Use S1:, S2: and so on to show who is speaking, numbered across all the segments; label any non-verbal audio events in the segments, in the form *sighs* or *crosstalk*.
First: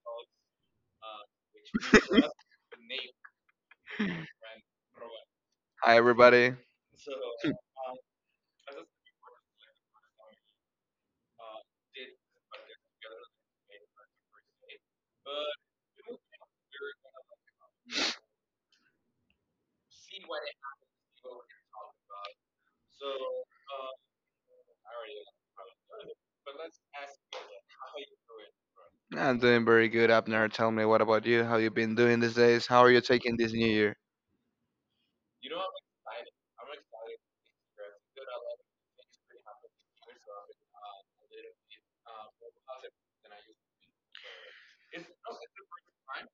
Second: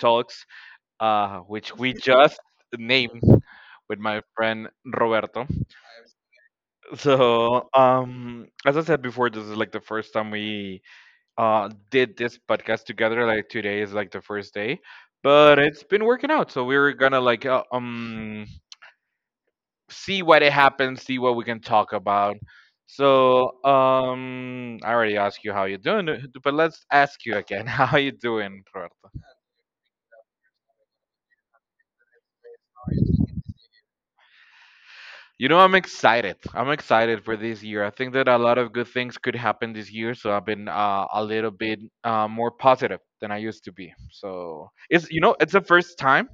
S1: Talks, which we just named with my friend Roberto.
S2: buddy,
S1: As I said before, this is like the first time we did this podcast together. Like today is like the first day, but it's been working out. So we're gonna like see what it happens, see what we can talk about. I already asked you how you doing, but let's ask you again. *laughs* How are you doing, Roberto?
S2: I'm doing very good, Abner. Tell me, what about you? How you been doing these days? How are you taking this new year?
S1: You know, I'm excited. I'm excited for this year. I think that a lot of good things could happen this year, so I've been a little bit more positive than I used to be. So it's you know, it's the first time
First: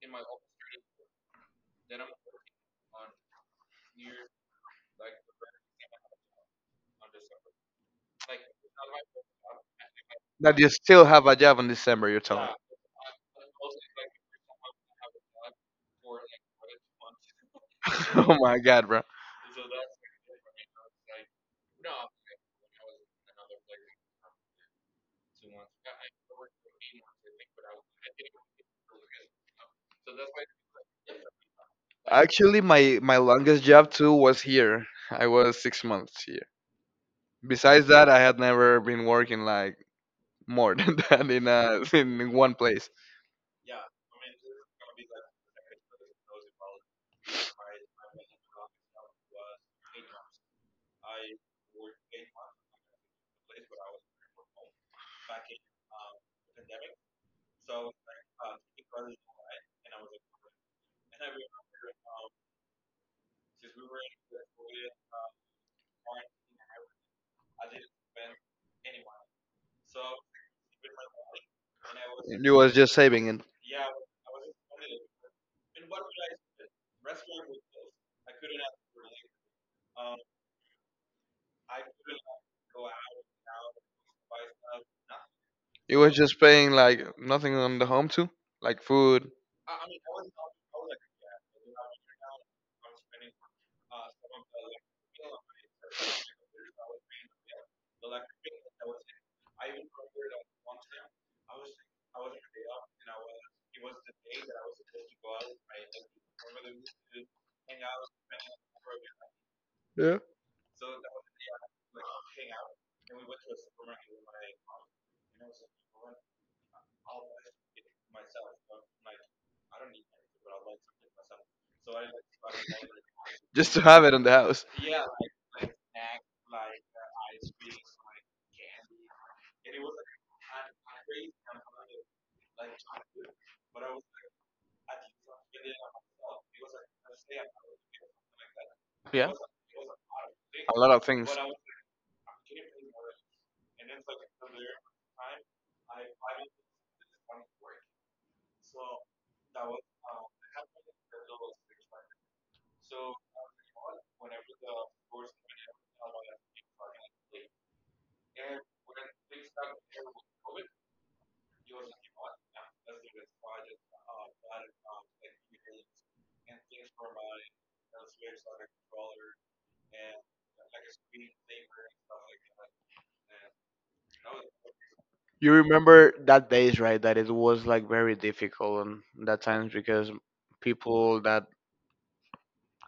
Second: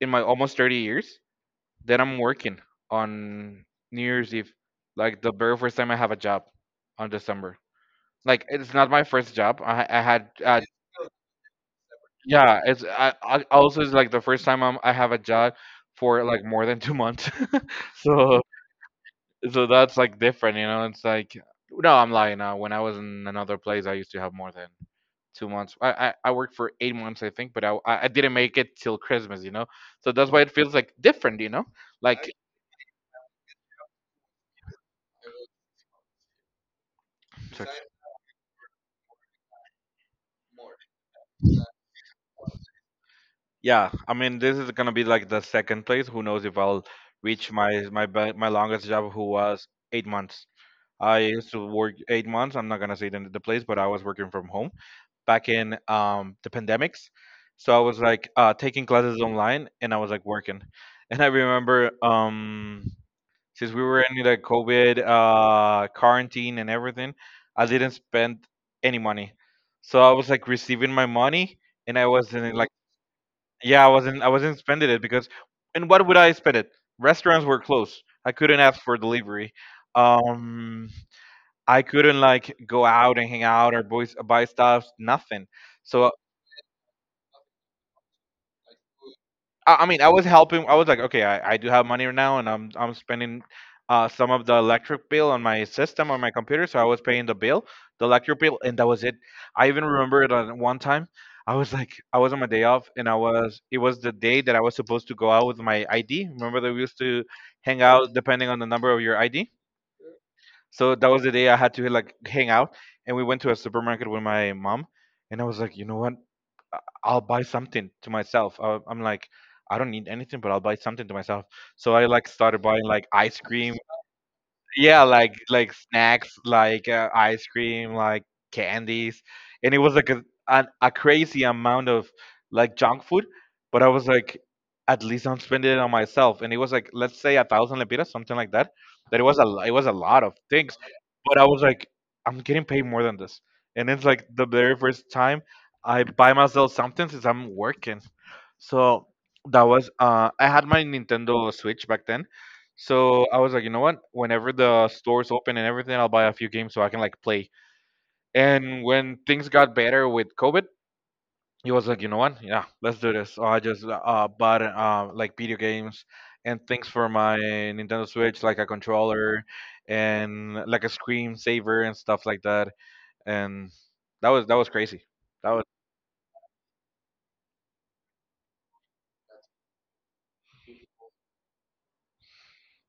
S1: in my almost 30 years that I'm working on New Year's Eve, like the very first time I have a job on December. Like it's not my first job. I had
S2: That you still have a job in December, you're telling me.
S1: yeah. It's I also it's like the first time I have a job for like more than 2 months. *laughs*
S2: *laughs* Oh
S1: so
S2: my God, bro.
S1: so that's like different, you know. It's like no, I'm lying now. When I was in another place, I used to have more than 2 months. I worked for 8 months, I think, but I didn't make it till Christmas, you know. So that's why it feels like different, you know. Like
S2: Actually, my longest job too was here. I was 6 months here.
S1: so-
S2: Besides that, I had never been working like more *laughs* than that in one place.
S1: yeah, I mean, this is gonna be like the second place. Who knows if I'll reach my longest job, who was 8 months. I used to work 8 months. I'm not gonna say the place, but I was working from home back in the pandemics. So I was like taking classes online and I was like working. *laughs* And I remember since we were in the COVID quarantine and everything, I didn't spend any money. So I was like receiving my money and I
S2: It
S1: wasn't like,
S2: was just saving and
S1: yeah, I wasn't spending it because, and what would I spend it? Restaurants were closed. I couldn't ask for delivery. Um, I couldn't like go out and hang out or buy stuff, nothing.
S2: it
S1: So
S2: was just paying like nothing on the home too, like food,
S1: I mean, I was helping. I was like, okay, I do have money now, and I'm spending some of the electric bill on my system on my computer. So I was paying the bill, the electric bill, and that was it. I even remember it on one time. I was like, I was on my day off, and I was it was the day that I was supposed to go out with my ID. Remember that we used to hang out depending on the number of your ID.
S2: yeah,
S1: So that was the day I had to like hang out, and we went to a supermarket with my mom, and I was like, you know what? I'll buy something to myself. I'm like, I don't need anything, but I'll buy something to myself. So I like started buying like ice cream,
S2: just to have it in the house.
S1: yeah like snacks like ice cream like candies and it was like a crazy amount of like junk food but I was like at least I'm spending it on myself and it was like let's say a thousand lempiras something like that that it
S2: Yeah,
S1: was it was a lot of things
S2: a lot of things.
S1: but I was like I'm getting paid more than this and it's like the very first time I buy myself something since I'm working so that was I had my Nintendo Switch back then so I was like, you know what? Whenever the stores open and everything, I'll buy a few games so I can like play. And when things got better with COVID, he was like, you know what? Yeah, let's do this. So I just bought like video games and things for my Nintendo Switch, like a controller and like a screen saver and stuff like that. And that was crazy. That
S2: You
S1: was
S2: remember that days, right? That it was like very difficult and that times because people that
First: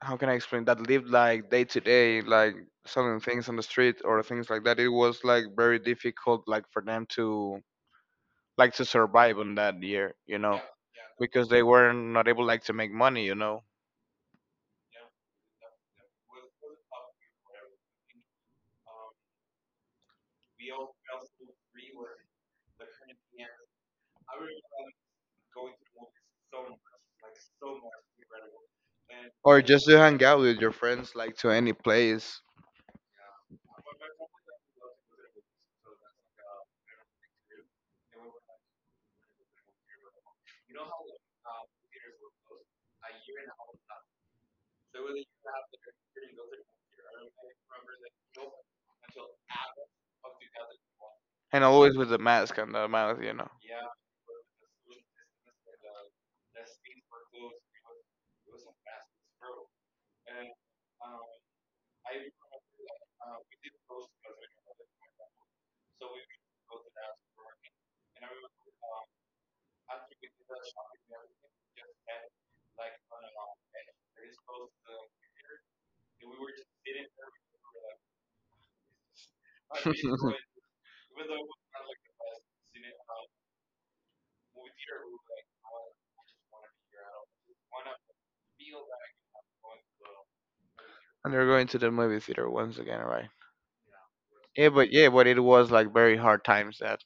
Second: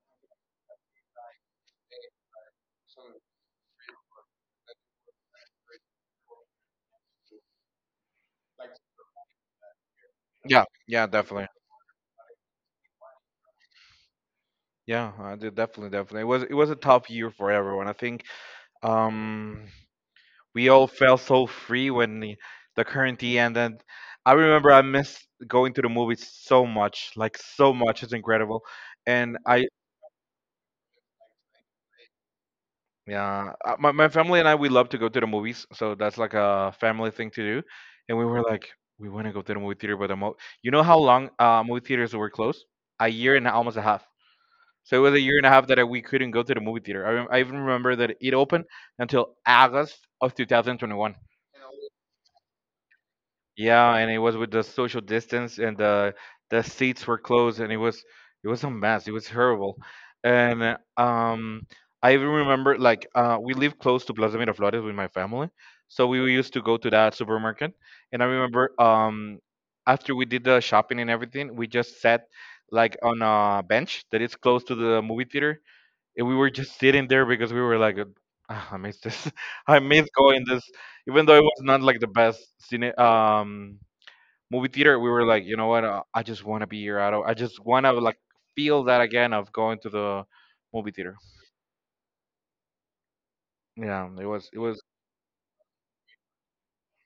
S2: how can I explain that lived like day to day, like selling things on the street or things like that. It was like very difficult, like for them to like to survive on that year, you know,
S1: yeah, yeah, definitely.
S2: because they were not able like to make money, you know,
S1: Yeah, I did definitely, definitely. It was a tough year for everyone. I think um we all felt so free when the quarantine ended. I remember I missed going to the movies so much, like so much. It's incredible, and
S2: or
S1: I
S2: just to hang out with your friends, like to any place,
S1: yeah, my my family and I we love to go to the movies, so that's like a family thing to do, and we were like we want to go to the movie theater, but you know how long movie theaters were closed? A year and almost a half. So it was a year and a half that we couldn't go to the movie theater. I even remember that it opened until August of 2021.
S2: and always with the mask on the mouth, you know.
S1: Yeah, and it was with the social distance and the seats were closed and it was a mess. It was horrible. And I even remember like we live close to Plaza Miraflores with my family. So we used to go to that supermarket and I remember after we did the shopping and everything, we just sat like on a bench that is close to the movie theater and we were just sitting there because we were like, "Ah, I miss this. *laughs* I
S2: *laughs* And
S1: miss going this, even though it was not like the best cine movie theater. We were like, you know what? I just want to be here. I don't. I just want to like feel that again of going to the movie theater.
S2: they're going to the movie theater once again, right?
S1: Yeah, it was. It was
S2: Yeah, but it was like very hard times that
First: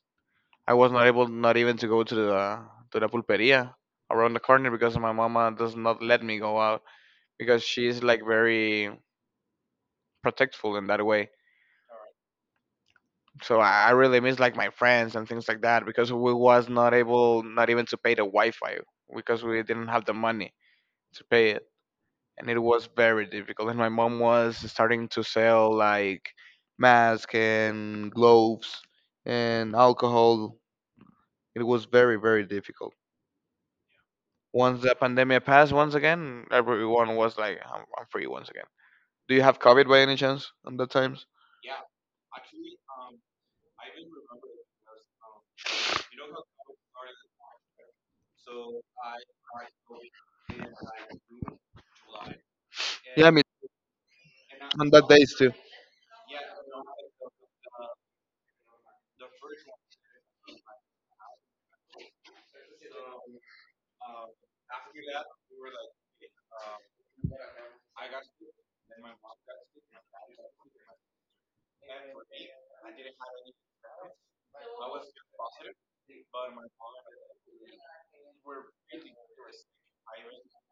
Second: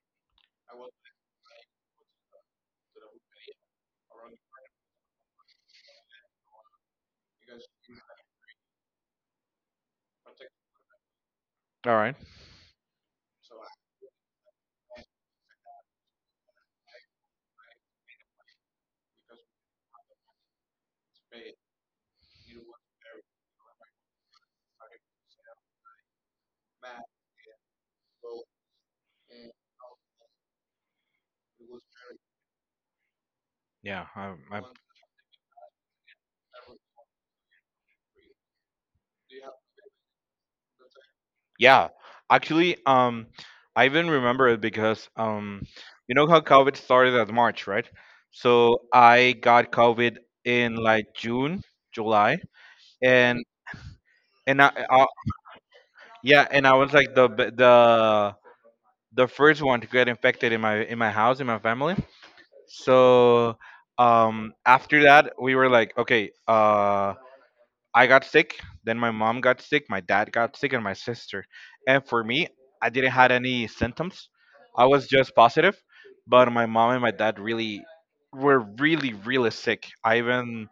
S2: I was not able not even to go to the pulperia around the corner because my mama does not let me go out because she's like very protectful in that way.
S1: All right.
S2: So I really miss like my friends and things like that because we was not able not even to pay the Wi-Fi because we didn't have the money to pay it, and it was very difficult and my mom was starting to sell like masks and gloves and alcohol. It was very, very difficult.
S1: Yeah, I, I,
S2: Once the pandemic passed, once again, everyone was like, I'm free once again. Do you have COVID by any chance on that times?
S1: yeah. Actually, I even remember it because you know how COVID started at March, right? So I got COVID in like June, July
S2: Yeah, me
S1: and and
S2: on
S1: I
S2: that days too.
S1: yeah, and I was like the first one to get infected in my house in my family. So after that we were like okay, I got sick, then my mom got sick, my dad got sick and my sister. And for me, I didn't had any symptoms. I was just positive, but my mom and my dad really were really really sick. I even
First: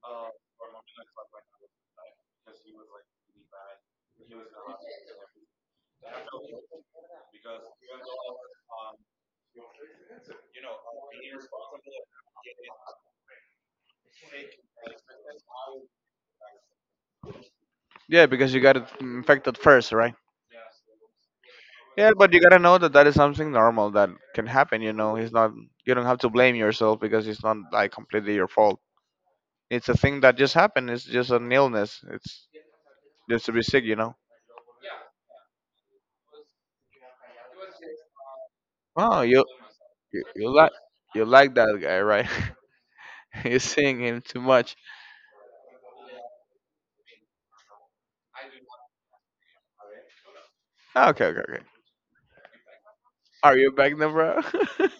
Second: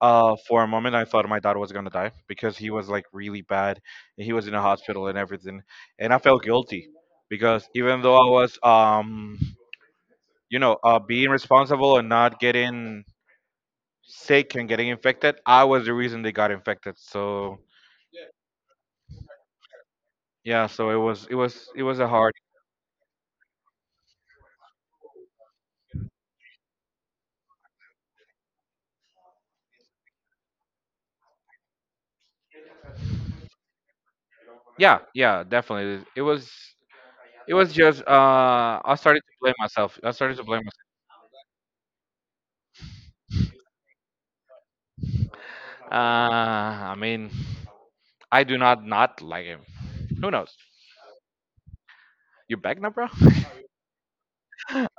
S1: for a moment, I thought my dad was gonna die because he was like really bad, and he was in a hospital and everything, and I felt guilty because even though I was you know, being responsible and not getting sick and getting infected, I was the reason they got infected. So
S2: Yeah, because you got infected first, right?
S1: yeah, so it was a
S2: Yeah,
S1: hard.
S2: but you gotta know that that is something normal that can happen. You know, it's not. You don't have to blame yourself because it's not like completely your fault. It's a thing that just happened. It's just an illness. It's just to be sick. You know.
S1: Yeah, yeah, definitely. It was just I started
S2: Oh,
S1: to
S2: you
S1: blame myself. I
S2: you,
S1: started to
S2: you
S1: blame
S2: like
S1: myself.
S2: you like that guy, right? *laughs* You seeing him too much.
S1: I mean, I do not not like him. Who knows?
S2: Ah, okay, okay, okay.
S1: You back now, bro?
S2: Are you back then, bro?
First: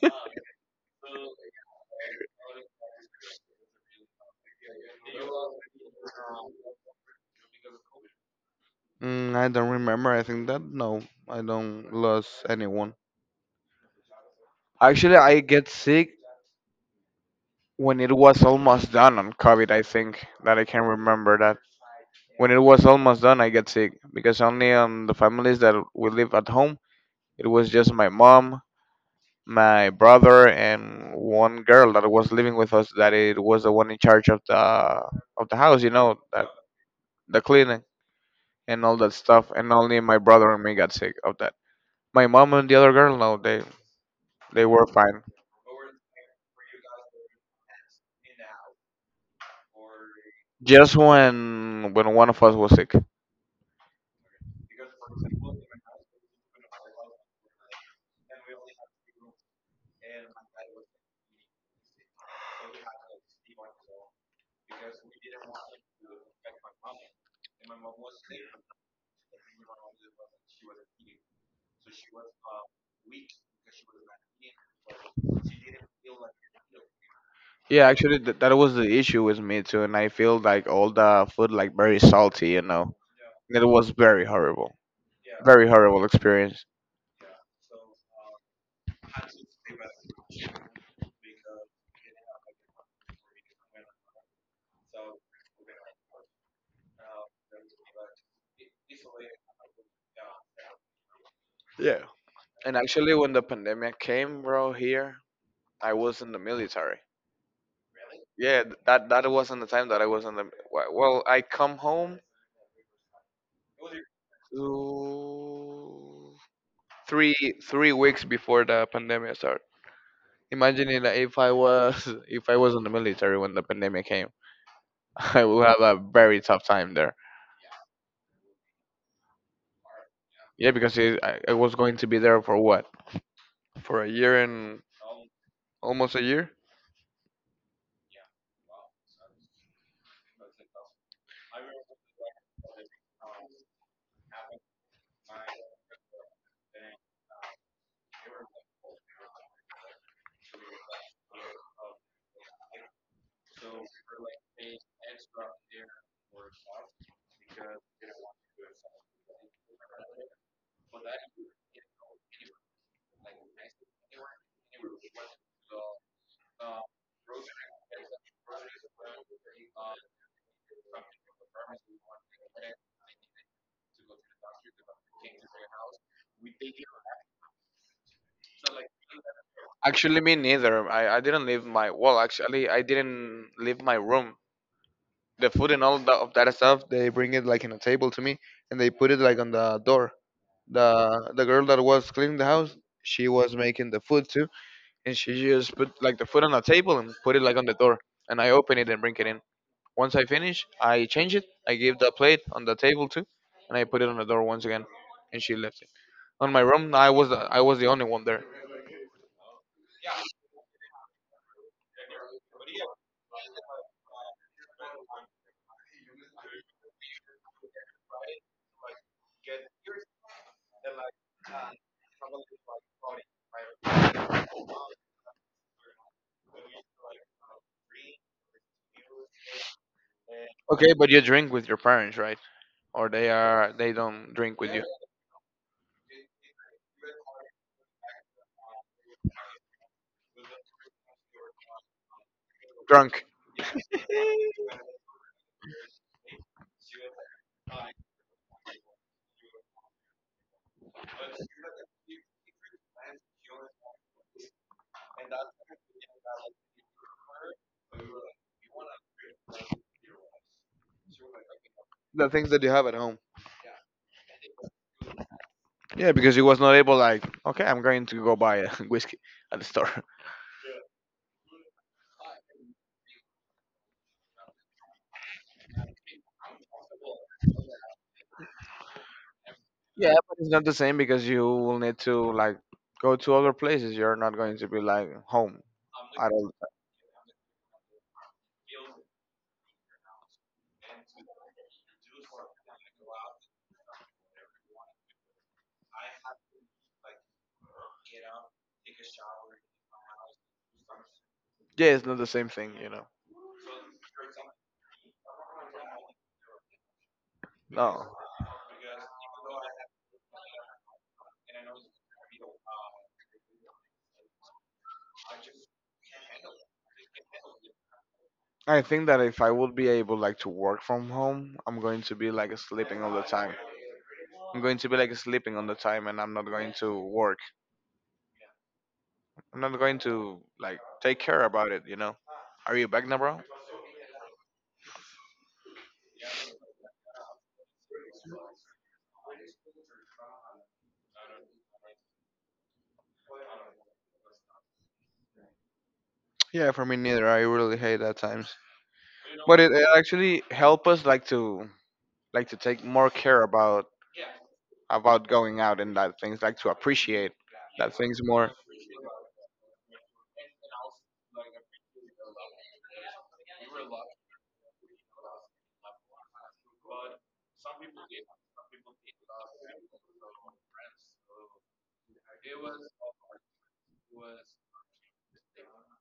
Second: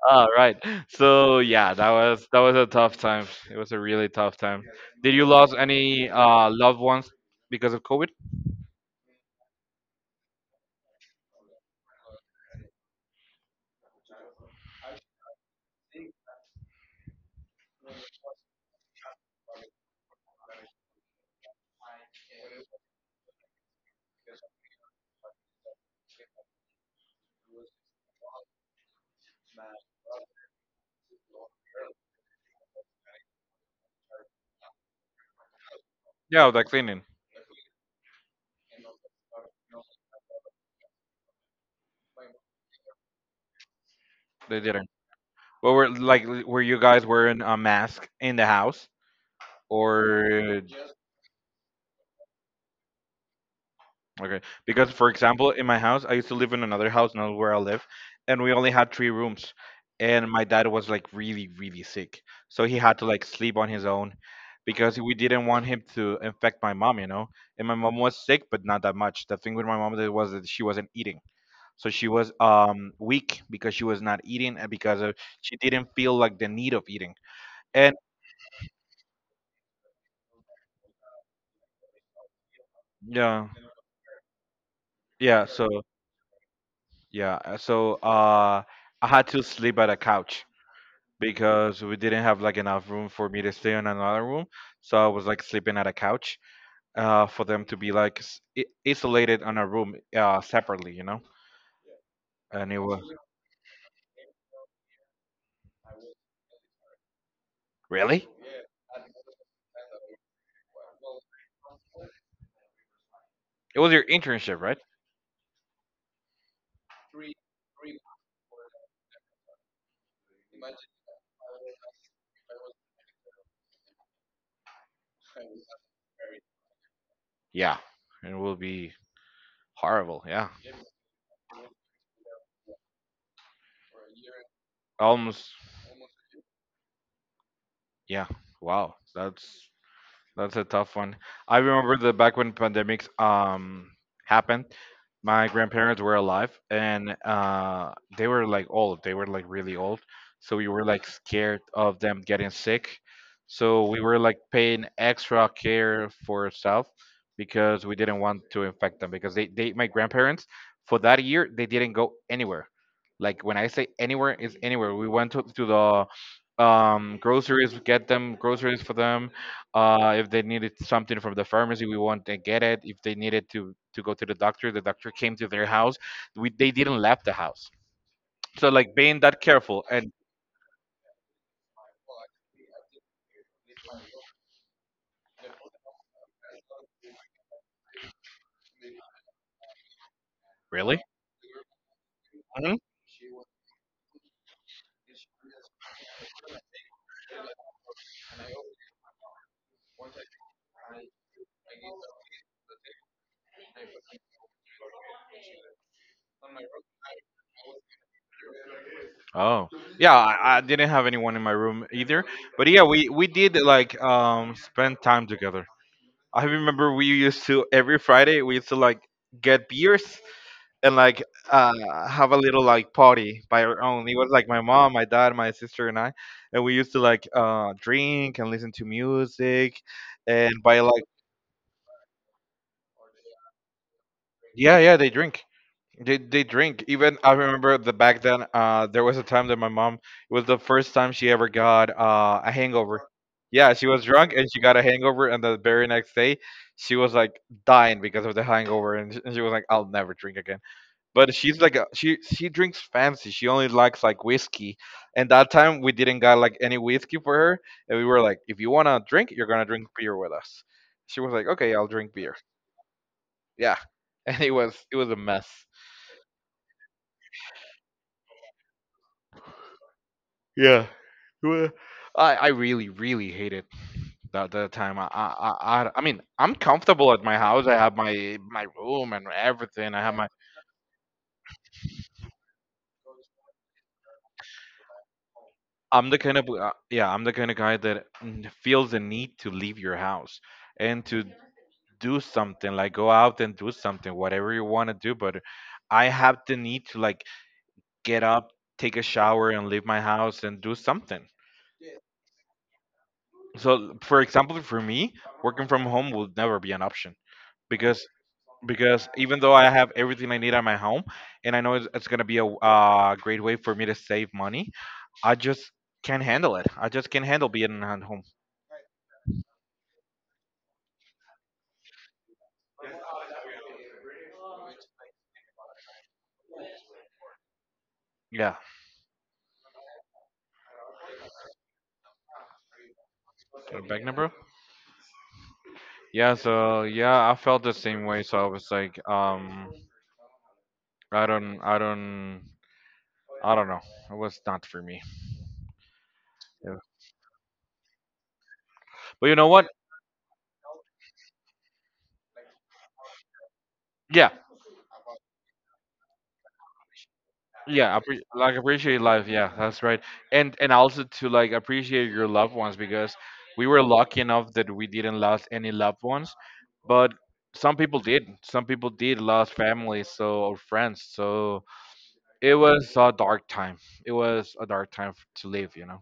S1: All right. So yeah, that was a tough time. It was a really tough time. Did you lose any loved ones because of COVID?
S2: *laughs* I don't remember. I think that no, I don't lose anyone. Actually, I get sick when it was almost done on COVID. I think that I can remember that when it was almost done, I get sick because only on the families that we live at home, it was just my mom, my brother, and one girl that was living with us. That it was the one in charge of the house, you know, that
S1: Yeah, the cleaning.
S2: the cleaning. And all that stuff. And only my brother and me got sick of that. My mom and the other girl, no,
S1: They
S2: they were
S1: didn't.
S2: fine.
S1: But were like were you guys wearing a mask in the house or?
S2: Just when one of us was sick.
S1: Okay. Because, for example, in my house, I used to live in another house, not where I live, and we only had three rooms. And my dad was like really, really sick. So he had to like sleep on his own because we didn't want him to infect my mom, you know? And my mom was sick, but not that much. The thing with my mom that was that she wasn't eating. So she was weak because she was not eating and because of, she didn't feel like the need of eating.
S2: Yeah,
S1: And
S2: actually, that was the issue with me too, and I feel like all the food like very salty, you know.
S1: yeah,
S2: And it was
S1: yeah, so
S2: very horrible experience.
S1: yeah, I had to sleep at a couch because we didn't have like enough room for me to stay in another room. So I was like sleeping at a couch for them to be like isolated on a room separately, you know.
S2: Yeah.
S1: And
S2: And
S1: it was
S2: actually, when the pandemic came, bro, here I was in the military.
S1: really
S2: Yeah, that that wasn't the time that I was in the. Well, I come home
S1: it was your internship, right?
S2: to three three weeks before the pandemic started. Imagining that if I was *laughs* if I was in the military when the pandemic came, *laughs* I would have a very tough time there.
S1: Yeah, it will be horrible. Yeah,
S2: Yeah, because it, I was going to be there for what? For a year and
S1: almost.
S2: almost a year.
S1: Yeah, wow, that's a tough one. I remember the back when pandemics happened, my grandparents were alive and they were like old. They were like really old. So we were like scared of them getting sick. So we were like paying extra care for ourselves because we didn't want to infect them because they my grandparents for that year they didn't go anywhere. Like when I say anywhere is anywhere. We went to the groceries, get them groceries for them if they needed something from the pharmacy, we went and get it. If they needed to go to the doctor came to their house. We They didn't left the house. So like being that careful and
S2: Actually, me neither. I didn't leave my well. Actually, I didn't leave my room. The food and all that, of that stuff, they bring it like in a table to me, and they put it like on the door.
S1: really.
S2: The girl that was cleaning the house,
S1: Mhm.
S2: she was making the food too, and she just put like the foot on the table and put it like on the door, and I open it and bring it in. Once I finish I change it, I give the plate on the table too, and I put it on the door once again, and she left it on my room. I was the, I was the only one there.
S1: Oh, yeah. I didn't have anyone in my room either, but yeah, we did like spend time together. I remember we used to every Friday we used to like get beers and like have a little like party by our own. It was like my mom, my dad, my sister, and I, and we used to like drink and listen to music, and by
S2: Okay,
S1: like
S2: but you drink with your parents, right, or they are they don't drink with
S1: yeah
S2: you?
S1: yeah they drink. They drink. Even I remember the back then. There was a time that my mom it was the first time she ever got a hangover.
S2: Drunk.
S1: Yeah, she was drunk and she got a hangover, and the very next day she was like dying because of the hangover, and and she was like, "I'll never drink again." But she's like she drinks fancy. She only likes like whiskey. And that time we didn't got like any whiskey for her, and we were like, if you wanna drink, you're gonna drink beer with us. She was like, okay, I'll drink
S2: The
S1: beer.
S2: things that you have at home.
S1: Yeah, *laughs* and it was a mess.
S2: Yeah because he was not able like, okay, I'm going to go buy a *laughs* whiskey at the store.
S1: Yeah, it I really really hated that time. I mean I'm comfortable at my house. I have my room and everything. I
S2: Yeah,
S1: have my
S2: but it's not the same because you will need to like go to other places. You're not going to be like home
S1: I'm the
S2: at
S1: kind of
S2: all.
S1: yeah I'm the kind of guy that feels the need to leave your house and to do something, like go out and do something, whatever you want to do. But I have the need to like get up, take a shower, and leave my house and do something.
S2: Yeah, it's not the same thing, you know.
S1: So, for example, for me, working from home will never be an option because
S2: No.
S1: even though I have everything I need at my home, and I know it's gonna be a great way for me to save money, I just can't handle it. I just can't handle being at home.
S2: I think that if I would be able like to work from home, I'm going to be like sleeping all the time. I'm going to be like sleeping all the time and I'm not going to work.
S1: Yeah.
S2: I'm not going to like take care about it, you know. Are you back now, bro?
S1: So back now, bro. Yeah, I felt the same way. So I was like, I don't, I don't, I don't know. It was not for me.
S2: Yeah,
S1: Yeah.
S2: for me neither. I really hate that times.
S1: But you know
S2: But
S1: what?
S2: it actually helped us like to take more care
S1: Yeah,
S2: about going out and that things like to appreciate that
S1: yeah.
S2: things more.
S1: Appreciate life. Yeah, that's right. And also to like appreciate your loved ones because we were lucky enough that we didn't lose any loved ones, but some people did. Some people did lose family, so or friends. So it was a dark time. It was a dark time to live. You know.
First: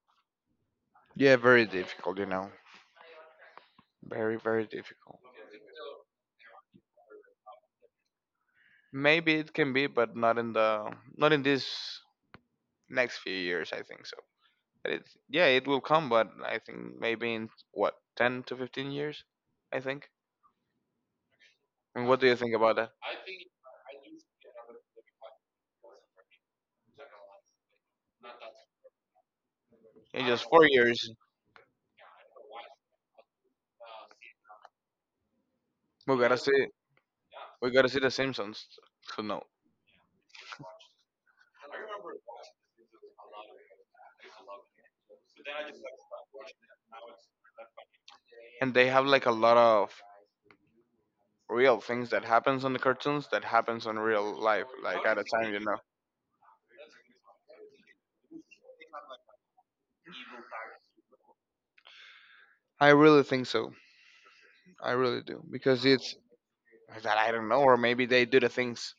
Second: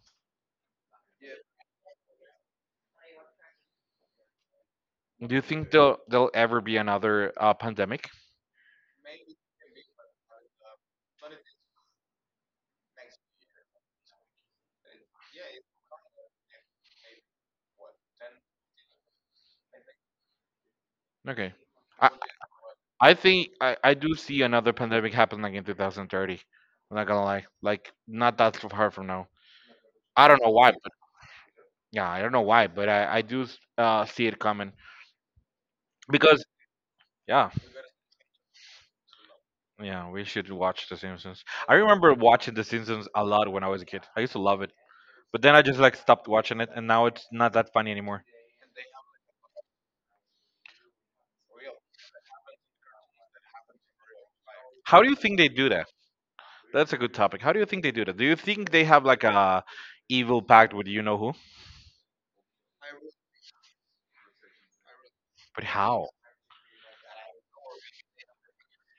S2: Yeah, very difficult, you know, very, very difficult.
S1: Do you think there'll ever be another pandemic?
S2: Maybe it can be but not in the not in this next few years I think so. But it yeah it will come but I think maybe in what, 10 to 15 years, I think.
S1: Okay. I,
S2: And what do you think about that?
S1: I think I do see another pandemic happen like in 2030. I'm not gonna lie, like not that so far from now.
S2: In
S1: I don't
S2: just
S1: know
S2: four
S1: why, but
S2: years
S1: yeah, I don't know why, but I I see it coming
S2: We gotta
S1: because
S2: see.
S1: yeah,
S2: We gotta see The Simpsons to know.
S1: yeah, we should watch The Simpsons. I remember watching The Simpsons a lot when I was a kid. I used to love it, but then I just like stopped watching it, and now it's not that funny anymore.
S2: And they have like a lot of real things that happens on the cartoons that happens on real life
S1: How
S2: like
S1: do you
S2: at a
S1: think they
S2: time, you
S1: do
S2: know.
S1: that? That's a good topic. How do you think they do that? Do you think they have like a evil pact with you know who?
S2: I really think so. I really do,
S1: But
S2: because
S1: how?
S2: it's that I don't know. Or maybe they do the things.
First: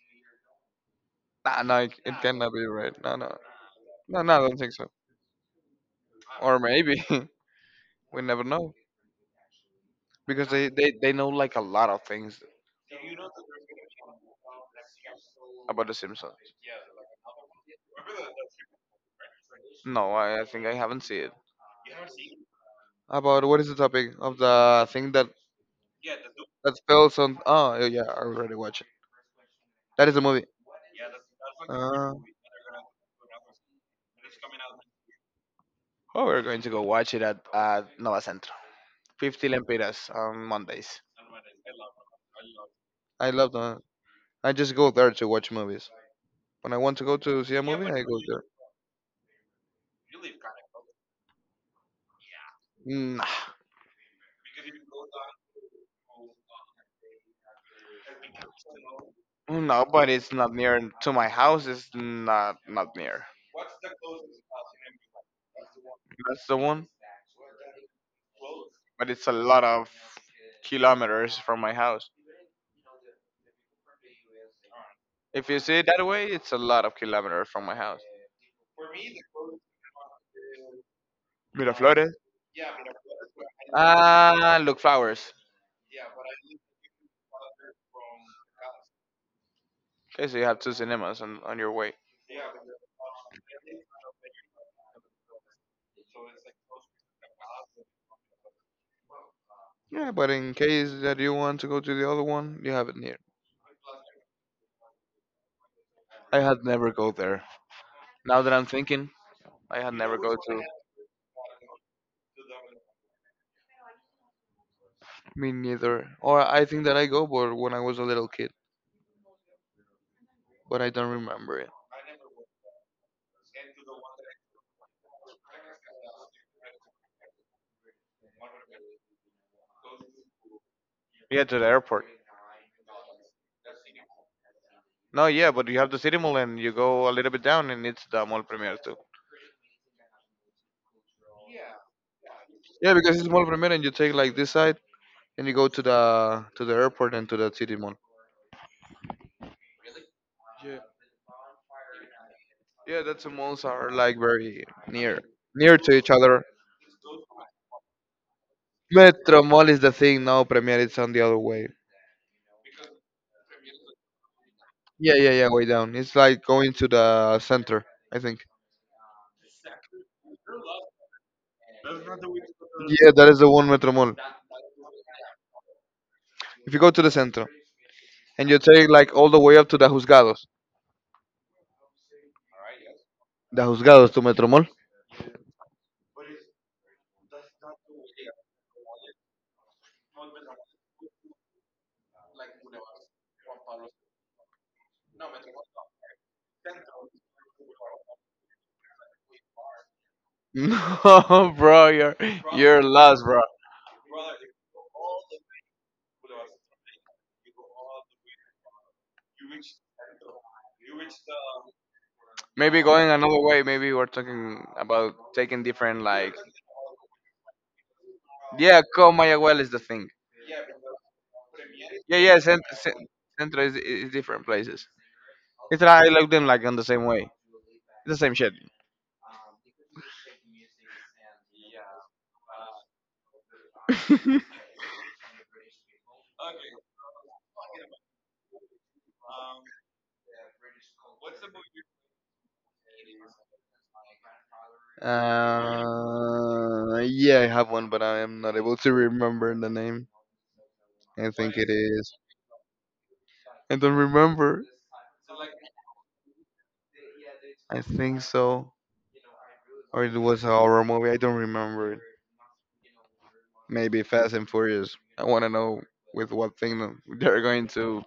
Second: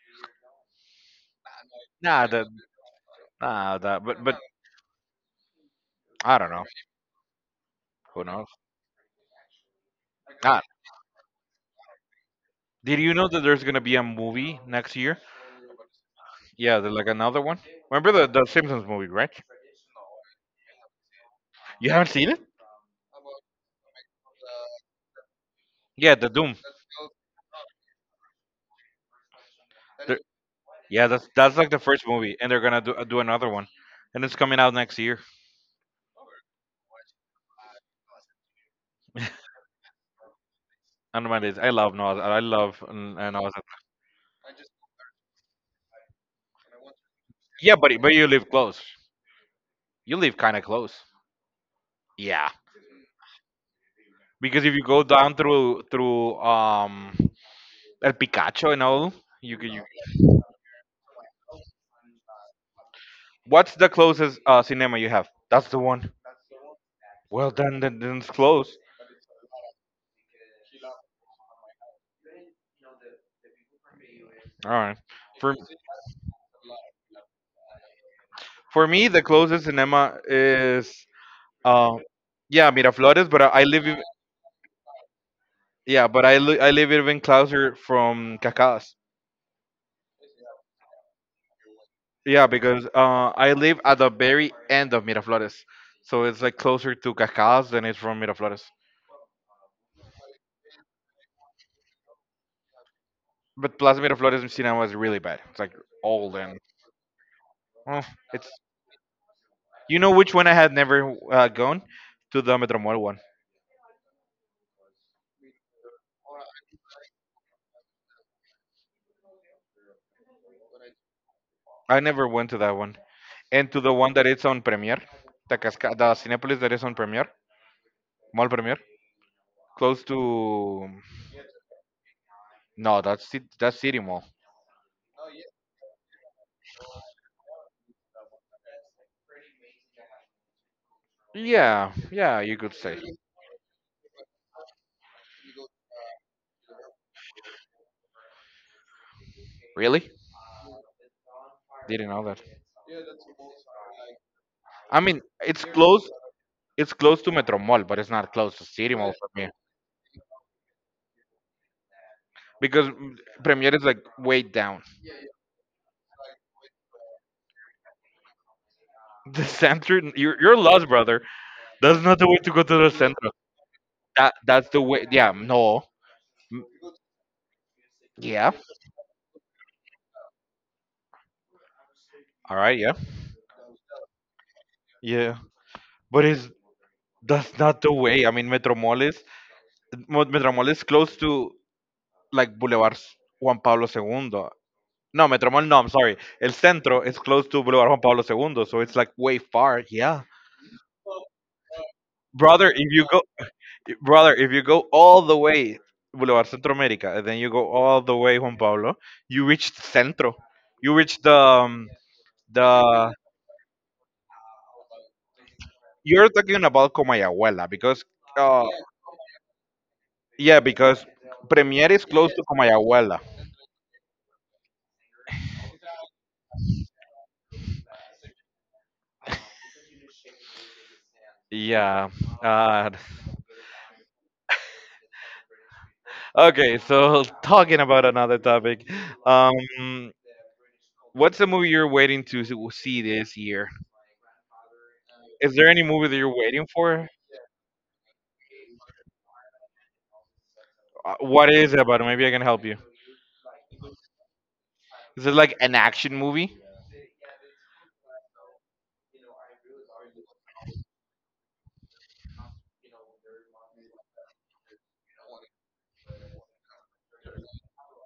S2: Nah, no, it, it
S1: Nah, that
S2: cannot be right, no no.
S1: nah that
S2: No no,
S1: but
S2: I don't think so.
S1: I don't
S2: Or
S1: know.
S2: maybe *laughs* we
S1: Who
S2: never
S1: knows?
S2: know, because
S1: Ah,
S2: they they know like a lot of things.
S1: did you know that there's gonna be a movie next year?
S2: About The Simpsons.
S1: Yeah, there's like another one. Remember the Simpsons movie, right?
S2: No I, I think I haven't seen it.
S1: You haven't seen it?
S2: About what is the topic of the thing that
S1: Yeah, the Doom.
S2: that spells on? Oh, yeah, yeah, I already watched it. That is a
S1: The-
S2: movie.
S1: yeah, that's like the first
S2: Uh,
S1: movie, and they're gonna do do another one, and it's coming out next year.
S2: Oh, we're going to go watch it at Nova Centro. 50 Lempiras on Mondays.
S1: I don't mind it. I love Noah's. I love
S2: I love
S1: Noah's Ark.
S2: that. I just go there to watch movies. When I want to go to see a
S1: Yeah,
S2: movie, I
S1: but
S2: go
S1: you
S2: there.
S1: live close. You live kind of close. Yeah,
S2: Nah.
S1: because if you go down through El Picacho and all, you can. You,
S2: No, but it's not near to my house. It's not not near.
S1: what's the closest cinema you have? That's the one.
S2: That's the one.
S1: Well, then it's close.
S2: But it's a lot of kilometers from my house.
S1: All right.
S2: If
S1: For
S2: you see it that way, it's a lot of kilometers from my house.
S1: for me, the closest cinema is uh,
S2: Miraflores.
S1: yeah, Miraflores. But I live, in,
S2: Ah, look flowers.
S1: yeah, but I I live even closer from Cacas.
S2: Okay, so you have two cinemas on your way.
S1: Yeah, because I live at the very end of Miraflores, so it's like closer to Cacas than it's from Miraflores.
S2: Yeah, but in case that you want to go to the other one, you have it near.
S1: But Plaza Miraflores cinema is really bad. It's like old
S2: I
S1: and
S2: had never go there.
S1: oh,
S2: Now
S1: it's.
S2: that I'm thinking, I had
S1: You know
S2: never go
S1: which one I
S2: to.
S1: had never gone to the Metro one.
S2: Me neither. Or I think that I go, but when I was a little kid, but I don't remember it.
S1: I never went to that one. And to the one that is on Premiere, the Cinepolis that is on Premiere, Mall Premiere, close to
S2: Yeah, to the airport.
S1: no, that's that's City Mall.
S2: No, yeah, but you have the city mall and you go a little bit down and it's the mall premier.
S1: Yeah, yeah, you could
S2: Yeah,
S1: say.
S2: because it's Mall Primera, and you take like this side, and you go to the airport and to the city mall.
S1: Really?
S2: Yeah,
S1: Didn't know that.
S2: yeah, that's the malls are like very
S1: I
S2: near,
S1: mean, it's
S2: near to each
S1: close.
S2: other.
S1: It's close to Metro Mall, but it's not close to City Mall for
S2: Metro
S1: me
S2: Mall is the thing now. Premier it's on the other way.
S1: because Premiere is like way down.
S2: Yeah, yeah, yeah, way down. It's like going to the center, I think.
S1: *laughs* The center, you're lost, brother. That's not the way to go to the
S2: Yeah, that
S1: center.
S2: is the one Metro Mall.
S1: That's the way. Yeah, no. Mm,
S2: If you go to the center and
S1: yeah.
S2: you take like all the way up to
S1: All right, yeah.
S2: the Juzgados to Metro Mall. *laughs*
S1: Yeah, but it's that's not the way. I mean, Metromol is close to like Juan Pablo II. No, Metromol. No, I'm sorry. El Centro is close to Boulevard Juan Pablo II, so it's like way far. Yeah,
S2: No, bro,
S1: brother.
S2: you're
S1: If you
S2: lost,
S1: go,
S2: bro.
S1: brother, if you go all the way Boulevard Centro America, and then you go all the way Juan Pablo, you reach Centro. You reach the um,
S2: Maybe going
S1: the.
S2: another way. Maybe we're talking about taking different
S1: You're
S2: like.
S1: talking about Comayagüela because, uh,
S2: Yeah, Ko Mayaguel is the thing.
S1: yeah, because Premier is
S2: Yeah,
S1: close
S2: yeah.
S1: to Comayagüela.
S2: Centro is different places. It's like I look them like on the same way. It's the same shit.
S1: Yeah. Uh,
S2: *laughs*
S1: okay, so talking about another topic. Um, what's the movie you're waiting to see this year? Is there any movie that you're waiting
S2: Uh,
S1: for?
S2: yeah, I have one, but I am not able to remember the name. I
S1: What
S2: think it
S1: is it about?
S2: is.
S1: Maybe I can help you.
S2: I don't remember.
S1: Is it like an action movie
S2: I think so. Or it was a horror movie. I don't remember it. Maybe Fast and Furious. I want to know with what thing they're going to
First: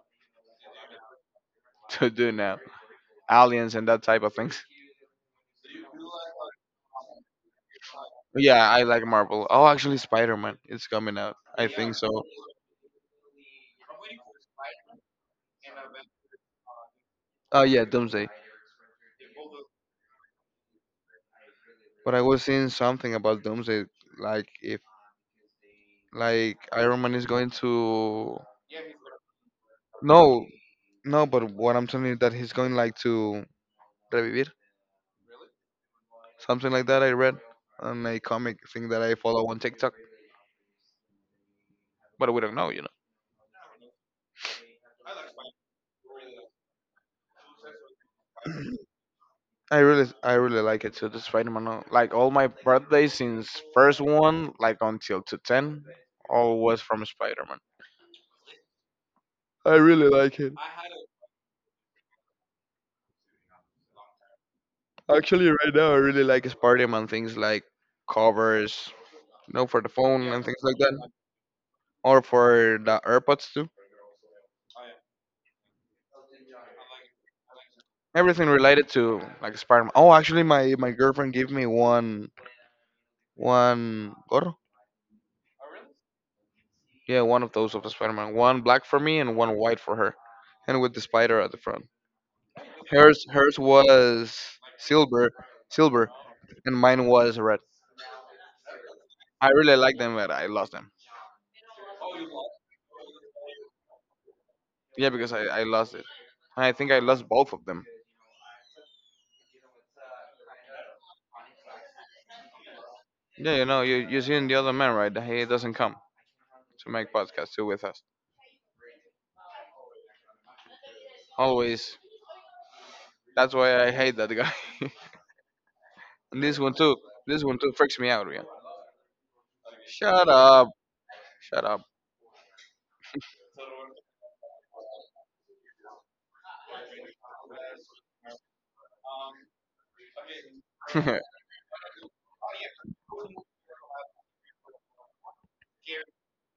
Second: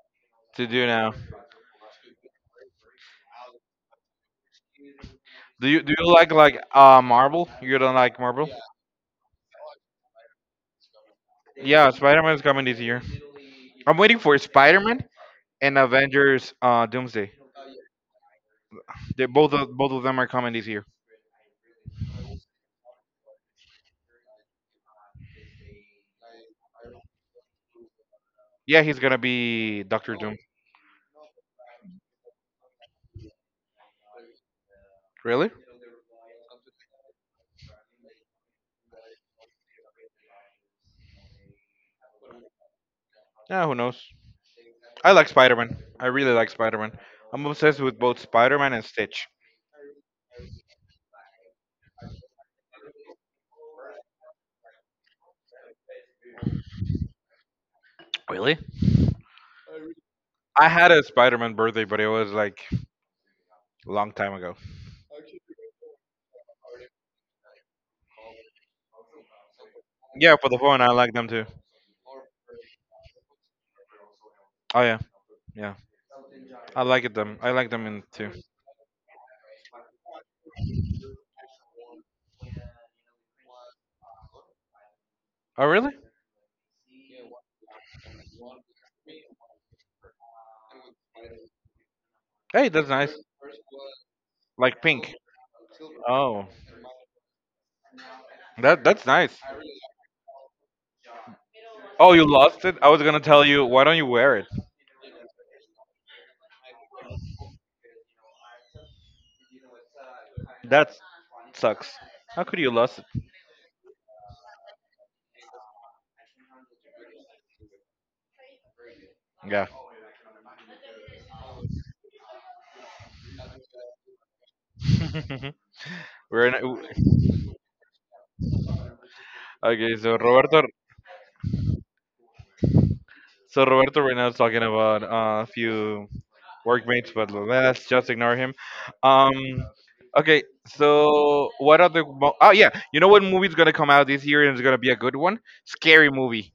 S1: to do now?
S2: do now. Aliens and that type of things.
S1: Do you like Marvel? You don't like Marvel?
S2: Yeah, I like Marvel. Oh, actually, Spider Man. It's coming out. I
S1: Yeah,
S2: think so.
S1: Spider Man's coming this year. I'm waiting for Spider Man and Avengers Doomsday.
S2: Oh yeah, Doomsday.
S1: Both of them are coming this year.
S2: But I was seeing something about Doomsday, like if like Iron Man is going to
S1: Yeah, he's gonna be Doctor Doom.
S2: no no, but what I'm telling you that he's going like to Revivir,
S1: Really?
S2: something like that. I read on a comic thing that I follow on TikTok, but we don't know, you know.
S1: Yeah, who knows? I like Spider Man. I really like Spider Man. I'm obsessed with both Spider Man and
S2: *clears throat*
S1: Stitch.
S2: I really like it too. The Spider-Man, like all my birthdays since first one, like until to ten, all was from Spider-Man.
S1: Really?
S2: I really like it.
S1: I had a Spider Man birthday, but it was like a long time ago.
S2: Actually, right now I really like Spider-Man things like covers, you know, for the phone
S1: Yeah,
S2: and
S1: for the
S2: things like
S1: phone, I
S2: that,
S1: like them too.
S2: or for the AirPods too.
S1: Oh yeah, yeah. I like it them. I like them in too.
S2: Everything related to like Spider-Man. Oh, actually, my girlfriend gave me one gorro.
S1: Oh really?
S2: Yeah, one of those of a Spider-Man. One black for me and one white for her, and with the spider at the front.
S1: Hey, that's nice.
S2: Hers was
S1: Like pink.
S2: silver, silver,
S1: Oh,
S2: and mine was red.
S1: that that's nice.
S2: I really like them, but I lost them.
S1: Oh, you lost it? I was gonna tell you, why don't you wear it?
S2: Yeah, because I lost it. I think I lost both of them.
S1: That sucks. How could you lost it?
S2: Yeah, you know, you seen the other man, right? He doesn't come to make podcast too with us.
S1: Yeah.
S2: Always. That's why I hate that guy. *laughs*
S1: *laughs*
S2: And
S1: We're
S2: this one too.
S1: in,
S2: This one too freaks me out. Yeah.
S1: okay.
S2: Shut up. Shut up.
S1: So Roberto right now is talking about a few workmates, but let's just ignore him. Um, okay.
S2: *laughs*
S1: So what are the? Oh yeah, you know what movie's gonna come out this year and it's gonna be a good one? Scary movie.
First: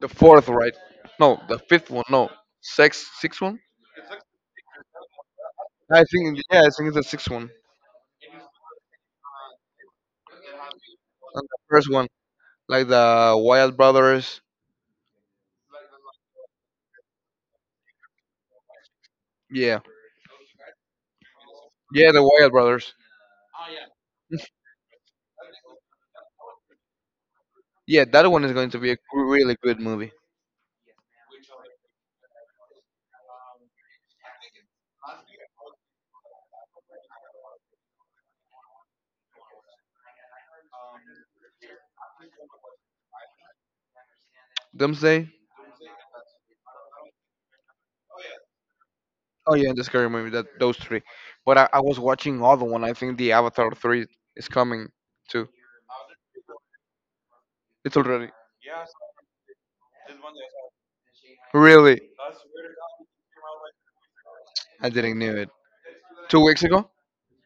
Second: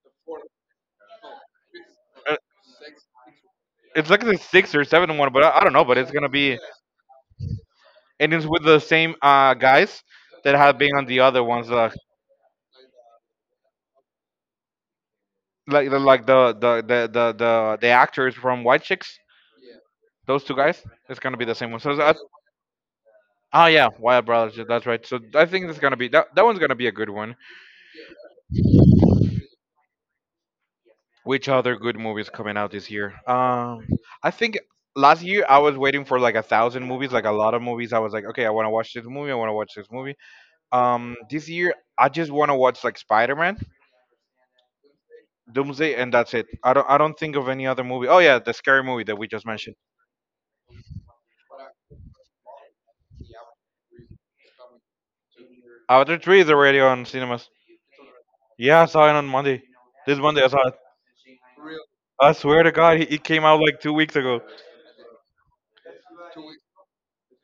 S2: The fourth, right? No, the fifth one. No,
S1: Uh,
S2: sixth one.
S1: It's like the sixth or seventh one, but I don't know. But
S2: I
S1: it's gonna
S2: think
S1: be.
S2: yeah, I think it's the sixth one
S1: And it's with the same guys that have been on the
S2: and
S1: other
S2: the
S1: ones,
S2: first one, like the Wild Brothers.
S1: like the actors from White Chicks.
S2: Yeah,
S1: Those two guys, it's gonna be the same one.
S2: yeah, the Wild Brothers.
S1: Oh yeah, Wild Brothers.
S2: *laughs*
S1: Yeah, that's right. So I think that's gonna be that. That one's gonna be a good one.
S2: Yeah, that one is going to be a really good movie.
S1: Which other good movies coming out this year? I think last year I was waiting for like a thousand movies, like a lot of movies. I was like, okay, I want to watch this movie. I want to watch this movie. This year I just want to watch like Spider Man
S2: Doomsday.
S1: Doomsday, and that's it. I don't think of any other movie. Oh yeah, the scary movie that we just
S2: Oh yeah, and
S1: mentioned.
S2: the scary movie. That those three. But I was watching other one. I think the Avatar three is coming too.
S1: Avatar Three is already on cinemas.
S2: It's already
S1: Yeah, I saw it on Monday. This Monday I saw it.
S2: really.
S1: I swear to God, it came out like two weeks ago.
S2: I didn't knew it. 2 weeks ago.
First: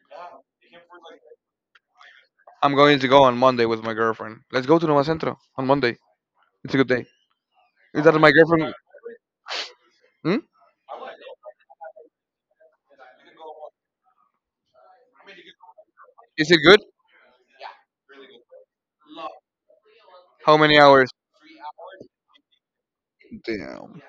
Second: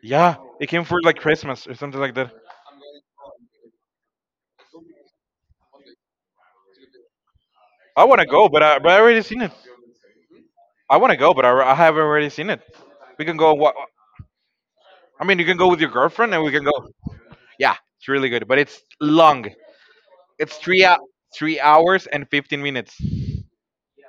S1: Yeah, it came for like Christmas or something like that.
S2: I'm going to go on Monday with my girlfriend. Let's go to Nova Centro on Monday. It's a good day. Is
S1: I
S2: that
S1: want to
S2: my
S1: go, but
S2: girlfriend?
S1: I already seen it.
S2: Hmm?
S1: I want to go, but I have already seen it. We can go. What I mean, you can go with your girlfriend, and
S2: Is
S1: we
S2: it
S1: can go.
S2: good?
S1: Yeah, it's really good, but it's long.
S2: How
S1: It's
S2: many
S1: three hou-
S2: hours?
S1: three hours and 15.
S2: Damn.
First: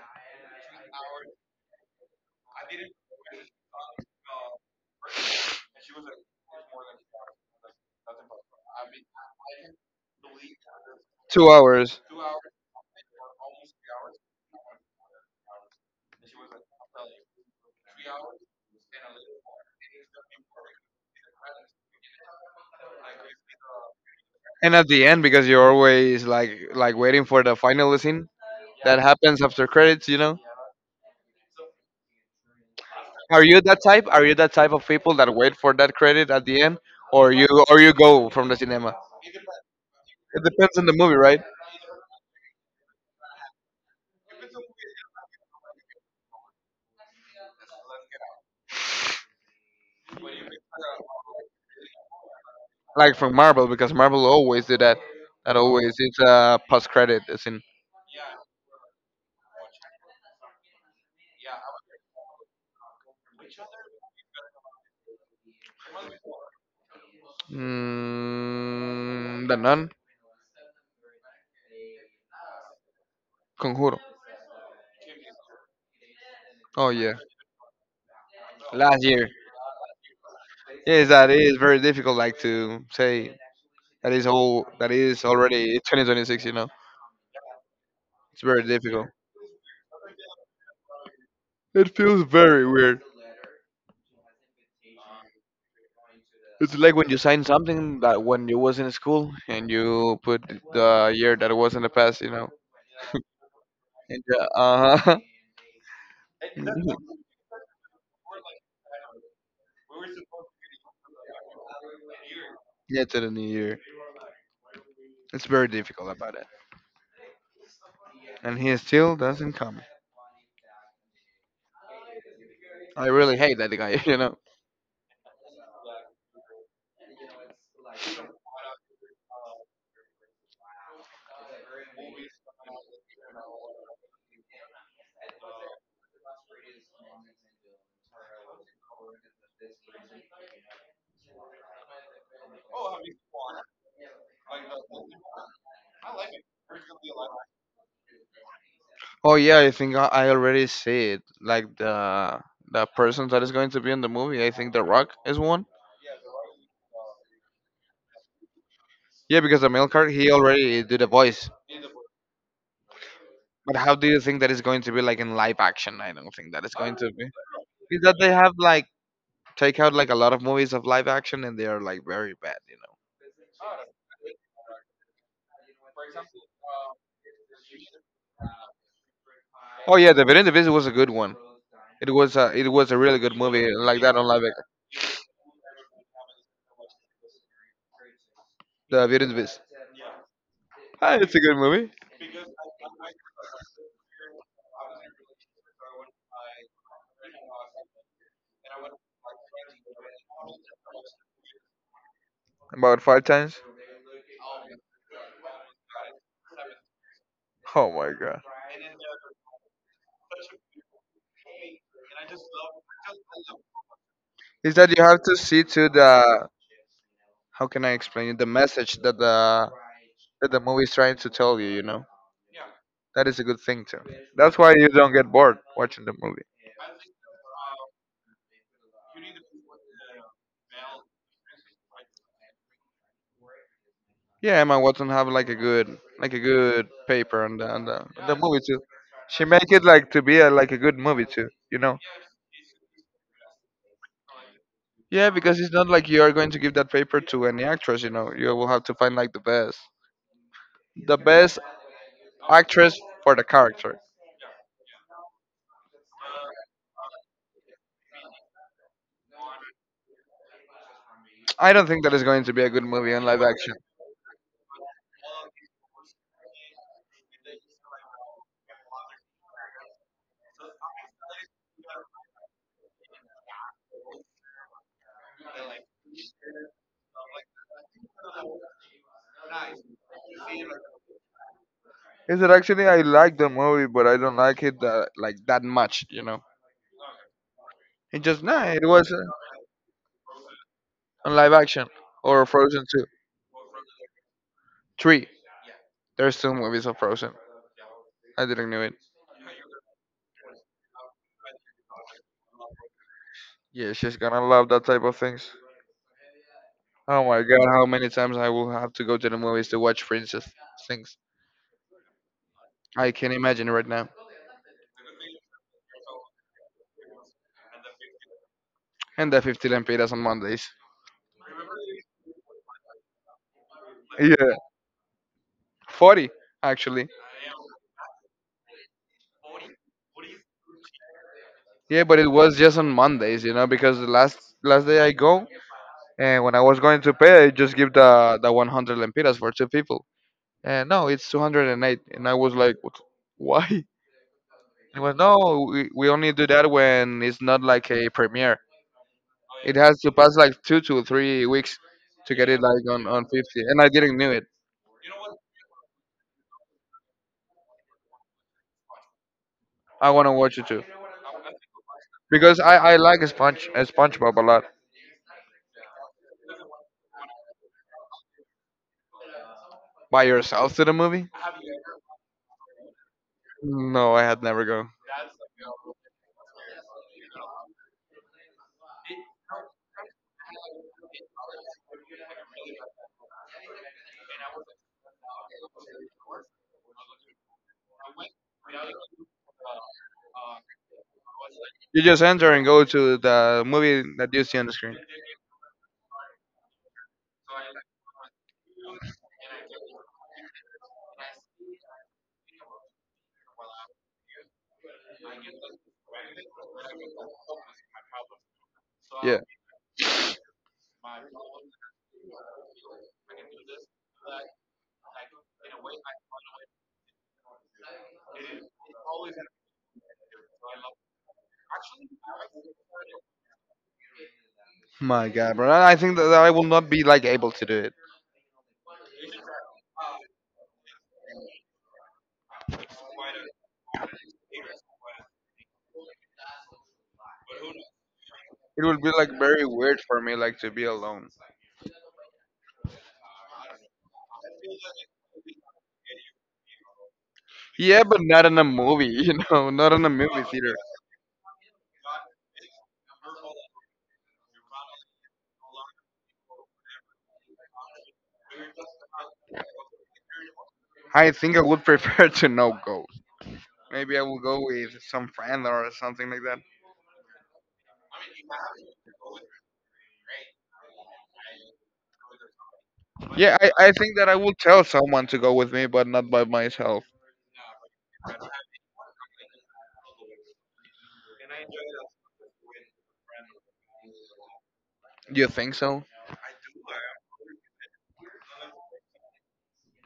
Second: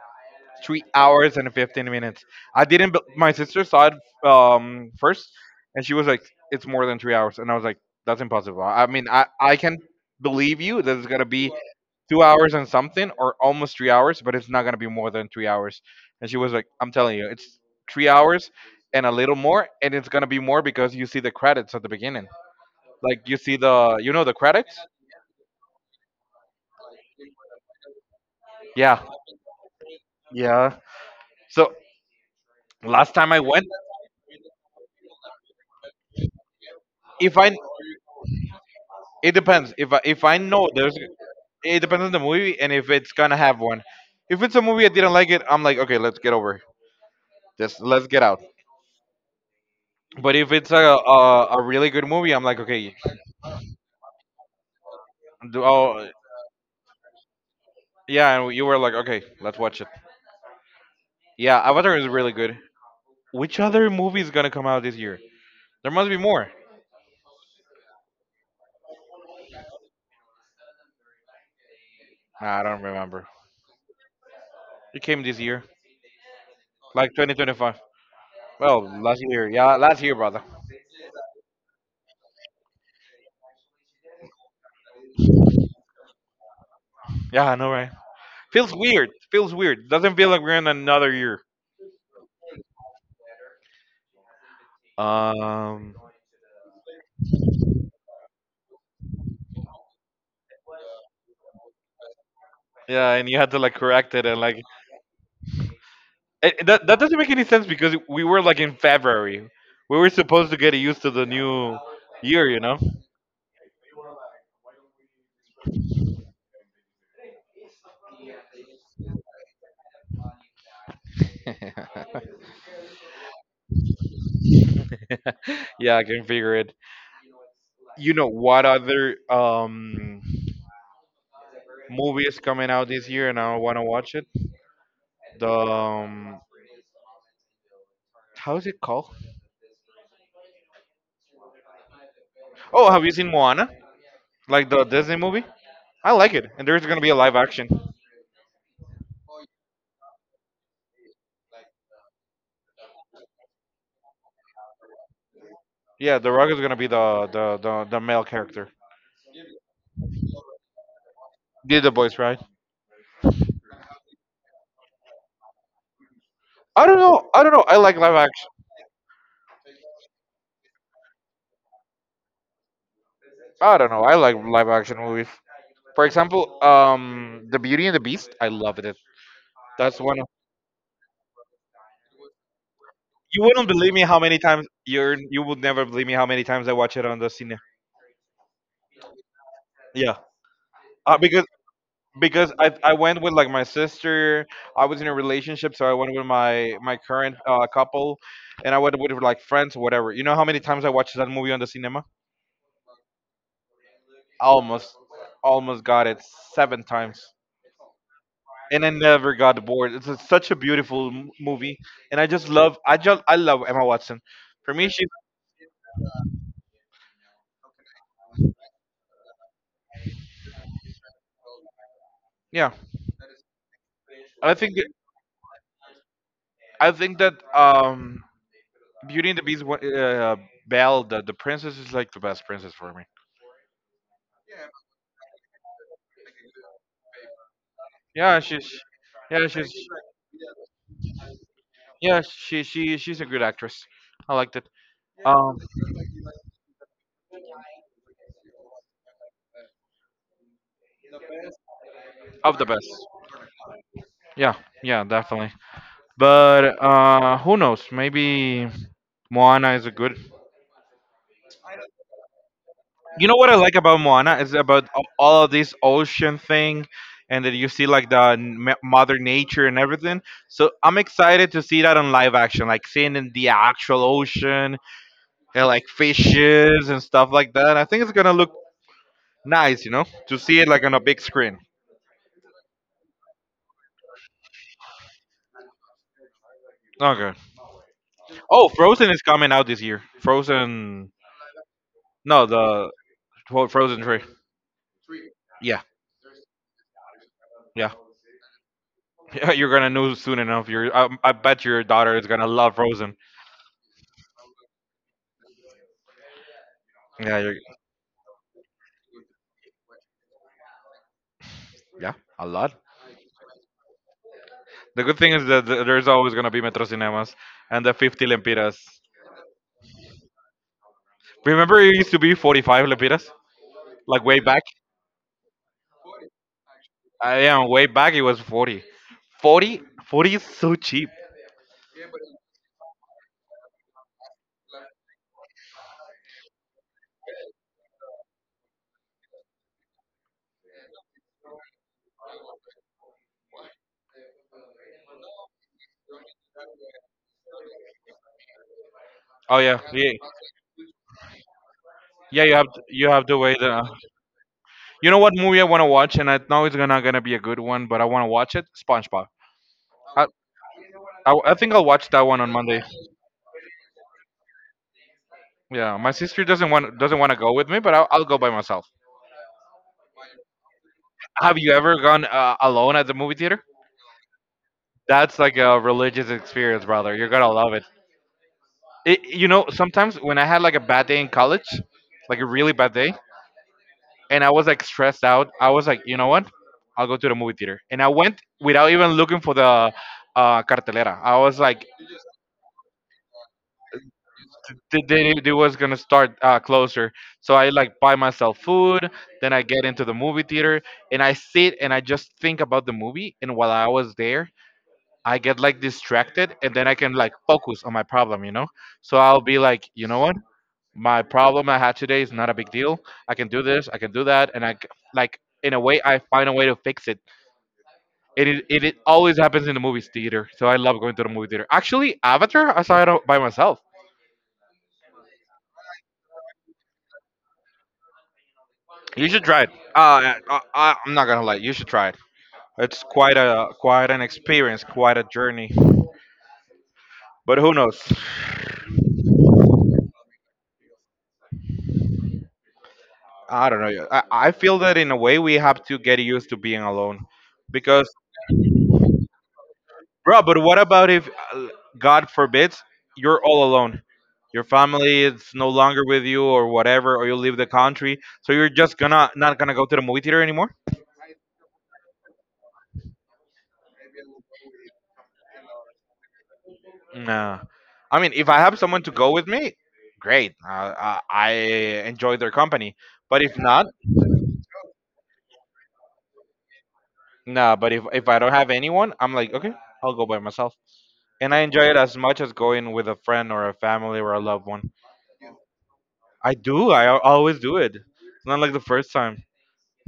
S1: Three hours and 15 minutes. I didn't, bel- My sister saw it first and she was like, it's more than three hours. And I was like, that's impossible. I mean, I can believe you that it's going to
S2: Two
S1: be
S2: hours.
S1: two hours and something or almost three hours, but it's not going to be more than three hours. And she was like, I'm telling you, it's three hours and a little more. And it's going to be more because you see the credits at the beginning. Like you see you know, the
S2: And
S1: credits.
S2: at the end, because you're always like waiting for the final scene that
S1: Yeah.
S2: happens after credits, you know.
S1: Yeah. So last time I
S2: Are you
S1: went,
S2: that type? Are you that type of people that wait for that credit at the end, or
S1: if
S2: you
S1: I,
S2: or you go from the cinema?
S1: it depends. If I
S2: It
S1: know
S2: depends on the
S1: there's—
S2: movie, right?
S1: it depends on the movie and if it's gonna have one. If it's a movie I didn't like it, I'm like, okay, let's get over it. Just let's get out. But if it's a really good movie, I'm like, okay,
S2: Like from Marvel, because Marvel always do that. That
S1: do,
S2: always
S1: oh
S2: it's a post credit scene.
S1: yeah, and you were like, okay, let's watch it. Yeah, Avatar is really good. Which other movie is gonna come out this year? There must be more.
S2: Mm, the Nun,
S1: I don't remember.
S2: Conjuro.
S1: It came this year,
S2: Oh
S1: like
S2: yeah,
S1: 2025. Well,
S2: last
S1: last
S2: year.
S1: year, yeah, last year, brother.
S2: Yes, that is very difficult. Like to say that is all that is already 2026. You know,
S1: Yeah, I know, right?
S2: it's very
S1: Feels weird.
S2: difficult.
S1: Feels weird. Doesn't feel like we're in another year.
S2: It feels very weird.
S1: Um.
S2: It's like when you sign something that when you was in school and you put the year that it was in the past. You know,
S1: Yeah, and you had to like correct
S2: and
S1: it and like—
S2: uh huh.
S1: That
S2: *laughs*
S1: doesn't make any sense because we were like in February. We were supposed to get used to the new year, you know.
S2: Yeah, to the new year. It's very difficult about it, and he still doesn't come.
S1: *laughs*
S2: I really hate that guy. *laughs* You know.
S1: yeah, I can figure it. You know what other movie is coming out this year, and I want to watch it. The How is it called? Oh, have you seen Moana? Like the Disney movie? I like it, and there's gonna be a live action.
S2: Oh yeah, I think I already see it. Like the person that is going to be in the movie, I think The Rock is one.
S1: Yeah, The Rock is gonna be the male character.
S2: Yeah, because the male card he already did a voice.
S1: Did the voice, right?
S2: But how do you think that is going to be like in live action? I don't think that is
S1: I
S2: going
S1: don't
S2: to be.
S1: know. I don't know. I like
S2: Is
S1: live
S2: that they
S1: action.
S2: have like take out like a lot of movies of live action and they are like very bad, you know.
S1: I don't know. I like live action movies. For example, The Beauty and the Beast. I loved it.
S2: Oh
S1: That's
S2: yeah,
S1: one.
S2: The
S1: Of,
S2: Beauty and the Beast was a good one. It was a really good
S1: You
S2: movie
S1: wouldn't believe me
S2: like that
S1: how
S2: on
S1: many
S2: live action.
S1: times you would never believe me how many times I watch it on the cine.
S2: The Beauty and the Beast.
S1: Yeah. Uh,
S2: Ah, it's a
S1: because
S2: good movie.
S1: because I went with like my sister. I was in a relationship, so I went with my current couple, and I went with like friends, whatever. You know how many times I watched that movie on the cinema?
S2: About five times.
S1: Almost, almost got it seven times.
S2: Oh my god.
S1: And I never got bored. It's such a beautiful movie, and I just I love Emma Watson. For
S2: Is
S1: me,
S2: that you
S1: she—
S2: have to see to the how can I explain it the message that the movie is trying to tell you. You know,
S1: yeah.
S2: that is a good thing too.
S1: I
S2: That's why
S1: think
S2: you don't get bored watching the movie.
S1: I think that Beauty and the Beast, Belle, the princess is like the best princess for me.
S2: Yeah, Emma Watson have like a good paper on the on
S1: Yeah,
S2: the movie
S1: she's
S2: too.
S1: yeah
S2: She
S1: she's
S2: make it like to be a, like a good movie too. You know.
S1: yeah, she's a good actress. I liked it.
S2: Yeah,
S1: Um,
S2: because it's not like you are going to give that paper to any actress. You know, you will have to find like the best
S1: of the
S2: actress
S1: best.
S2: for the character.
S1: Yeah, yeah, definitely. But who knows? Maybe Moana is a good—
S2: I don't think that is going to be a good movie
S1: you
S2: on
S1: know
S2: live
S1: what I like
S2: action.
S1: about Moana is about all of this ocean thing, and that you see like the mother nature and everything. So I'm excited to see that on live action, like seeing in the actual ocean and like fishes and stuff like that. I think it's gonna look nice, you know, to see it like on a big screen.
S2: Is that actually I like the movie, but I don't like it that like that much. You know,
S1: Okay.
S2: it just
S1: Oh,
S2: nah. It
S1: Frozen
S2: was
S1: is coming out this year. Frozen,
S2: on live action
S1: no,
S2: or Frozen
S1: the
S2: two,
S1: Fro- Frozen three.
S2: three.
S1: Yeah,
S2: There's two movies of Frozen.
S1: yeah.
S2: I didn't know it.
S1: *laughs* You're gonna know soon enough. I bet your daughter is gonna love Frozen.
S2: Yeah, she's gonna love that type of things. Oh
S1: Yeah,
S2: my
S1: you're,
S2: god, how many times I will have to go to the movies to watch princess things.
S1: Yeah, a lot.
S2: I can imagine right now.
S1: The good thing is that there's always gonna be Metro Cinemas and the 50 lempiras.
S2: And the 50 lempiras on Mondays.
S1: Remember, it used to be 45 lempiras, like way
S2: Yeah,
S1: back.
S2: 40 actually.
S1: I am way back. It was 40. 40, 40 is so cheap.
S2: Yeah, but it was just on Mondays, you know, because the last day I go, and when I was going to pay, I just give the 100 lempiras for two people. And no, it's 208. And eight. And I was like, what? Why? It was no, we only do that when it's not like a premiere.
S1: Oh
S2: It
S1: yeah,
S2: has
S1: yeah,
S2: to pass like 2 to 3 weeks to
S1: yeah.
S2: get it like
S1: You have
S2: on
S1: to wait.
S2: 50. And I didn't knew it.
S1: You know what movie I want to watch, and I know it's gonna be a good one, but I want to watch it. SpongeBob.
S2: I
S1: I,
S2: want to watch it too.
S1: I think I'll watch that one on
S2: Because I,
S1: Monday.
S2: I like Sponge, SpongeBob a lot.
S1: Yeah, my sister doesn't want to go with me, but I'll go by myself.
S2: By yourself to the movie?
S1: Have you ever gone alone at the movie theater?
S2: No, I had never go.
S1: That's like a religious experience, brother. You're gonna love it. It. You know, sometimes when I had like a bad day in college, like a really bad day, and I was like stressed out, I was like, you know what? I'll go to the movie theater. And I went without even looking for the cartelera. I was like,
S2: You just enter and go to the movie that you see on the screen.
S1: they was gonna start closer. So I like buy myself food. Then I get into the movie theater and I sit and I just think about the movie. And while I was there, I get like distracted and then I can like focus on my problem, you know? So I'll
S2: Yeah.
S1: be like, you know what? My problem I had today is not a big deal. I can do this, I can do that. And I, c- like, In a way, I find a way to fix it. It always happens in the movie theater. So I love going to the movie theater. Actually, Avatar, I saw it by myself.
S2: My God, bro. And I think that that I will not be like able to do it.
S1: You should try it. I'm not gonna lie, you should try it. It's quite a quite an experience, quite a journey. But who knows?
S2: It will be like very weird for me, like to be alone.
S1: I don't know. Yeah, I feel that in a way we have to get used to being alone.
S2: Yeah,
S1: Because,
S2: but not in a movie, *laughs* you know, not in a
S1: bro,
S2: movie
S1: but
S2: theater.
S1: what about if, God forbids, you're all alone? Your family is no longer with you or whatever, or you leave the country. So you're just gonna not gonna go to the movie theater anymore?
S2: I think I would prefer *laughs* to no go. Maybe I will go with some friend or something like that.
S1: Nah. I mean, if I have someone to go with me, great. I enjoy their company. But
S2: Yeah,
S1: if
S2: I,
S1: not,
S2: I think that I will tell someone to go with me, but not by myself.
S1: nah. But if I don't have anyone, I'm like, okay, I'll go by myself. And I enjoy it as much as going with a friend or a family or a loved one.
S2: Do you think so?
S1: I do. Always do it. It's not like the first time.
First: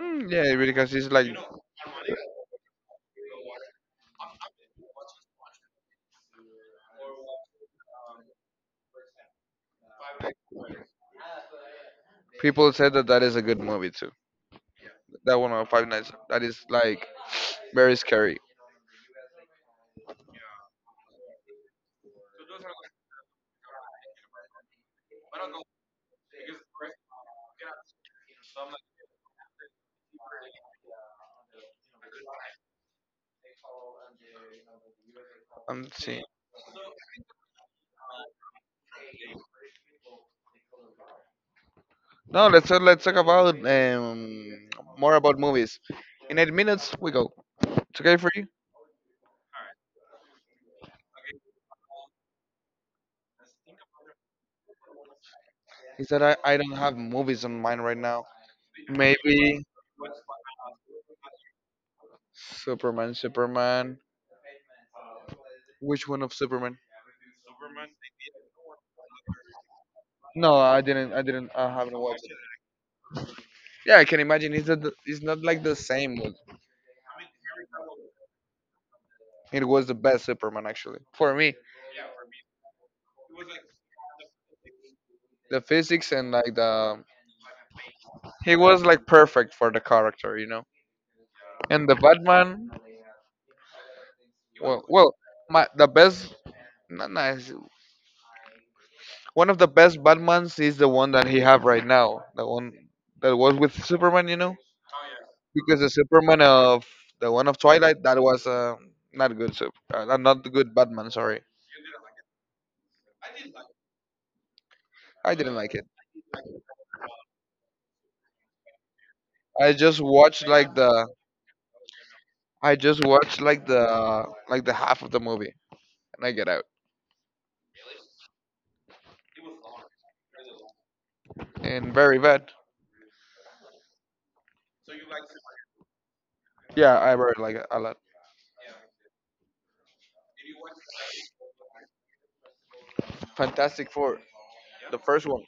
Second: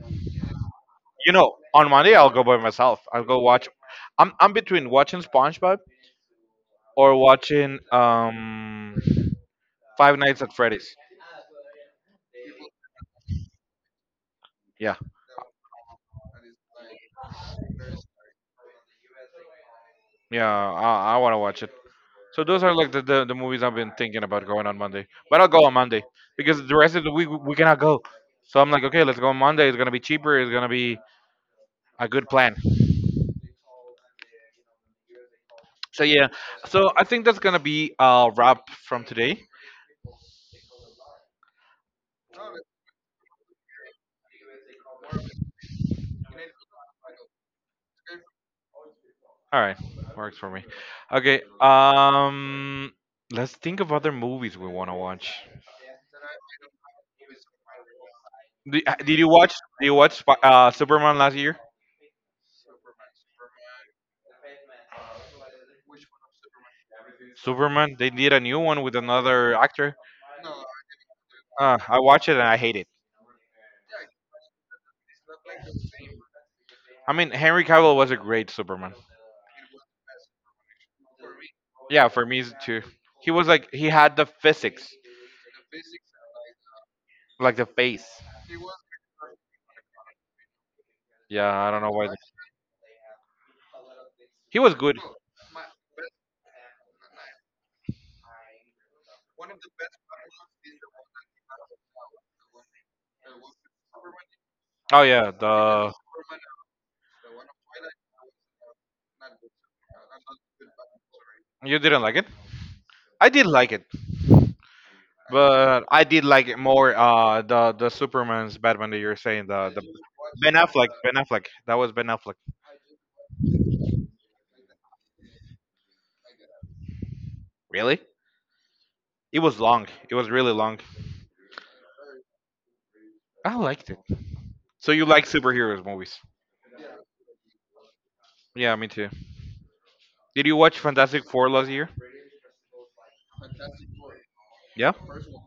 S2: Mm, yeah, because it's like
S1: You know, on Monday I'll go by myself. I'll go watch. I'm between watching SpongeBob or watching Five Nights at Freddy's.
S2: people said that that is a good movie too.
S1: Yeah,
S2: That one of Five Nights. That is like very scary.
S1: yeah. I want to watch it. So those are like the movies I've been thinking about going on Monday. But I'll go on Monday because the rest of the week we cannot go. So I'm like, okay, let's go on Monday. It's gonna be cheaper. It's gonna be a good plan.
S2: I'm
S1: So yeah. So I think that's gonna be a wrap from today.
S2: no, let's talk about more about movies. In 8 minutes, we go. It's okay for you?
S1: All right, works for me. Okay, let's think of other movies we want to watch.
S2: Is that I don't have movies on mind right now.
S1: Did you watch?
S2: Maybe
S1: Did you watch Superman last year?
S2: Superman, Superman. Which one of Superman?
S1: Superman. They did a new one with another actor.
S2: No, I didn't. I didn't. I haven't
S1: I
S2: watched
S1: watched it
S2: it.
S1: and I hate it.
S2: Yeah, I can imagine. It's not. It's not like the same one.
S1: I mean, Henry Cavill was a great Superman.
S2: It was the best Superman actually for me.
S1: Yeah, for me it's too. He was like he had the physics,
S2: The physics and like the
S1: like the face.
S2: he was like perfect for the character, you know.
S1: Yeah, I don't
S2: And
S1: know
S2: the
S1: why.
S2: Batman,
S1: He was
S2: well,
S1: good.
S2: well, my the best. Not nice. One of the best Batmans is the one that he have right now. The one that was with Superman, you know,
S1: Oh yeah,
S2: because the
S1: the—
S2: Superman of the one of Twilight that was not good. Not good Batman. Sorry,
S1: you didn't like it. I did like it,
S2: I didn't like
S1: but
S2: it.
S1: I did like it more. The Superman's Batman that you're saying,
S2: I
S1: the
S2: just watched
S1: Ben
S2: like
S1: Affleck,
S2: the
S1: That was Ben Affleck.
S2: I just watched like the half of the movie and I get out.
S1: Really? It was long. It was really long.
S2: And very bad.
S1: I liked it. So you like superheroes movies?
S2: Yeah, I read like a lot.
S1: Yeah, me too. Did you watch Fantastic Four last year?
S2: Fantastic Four,
S1: Yeah.
S2: the first one.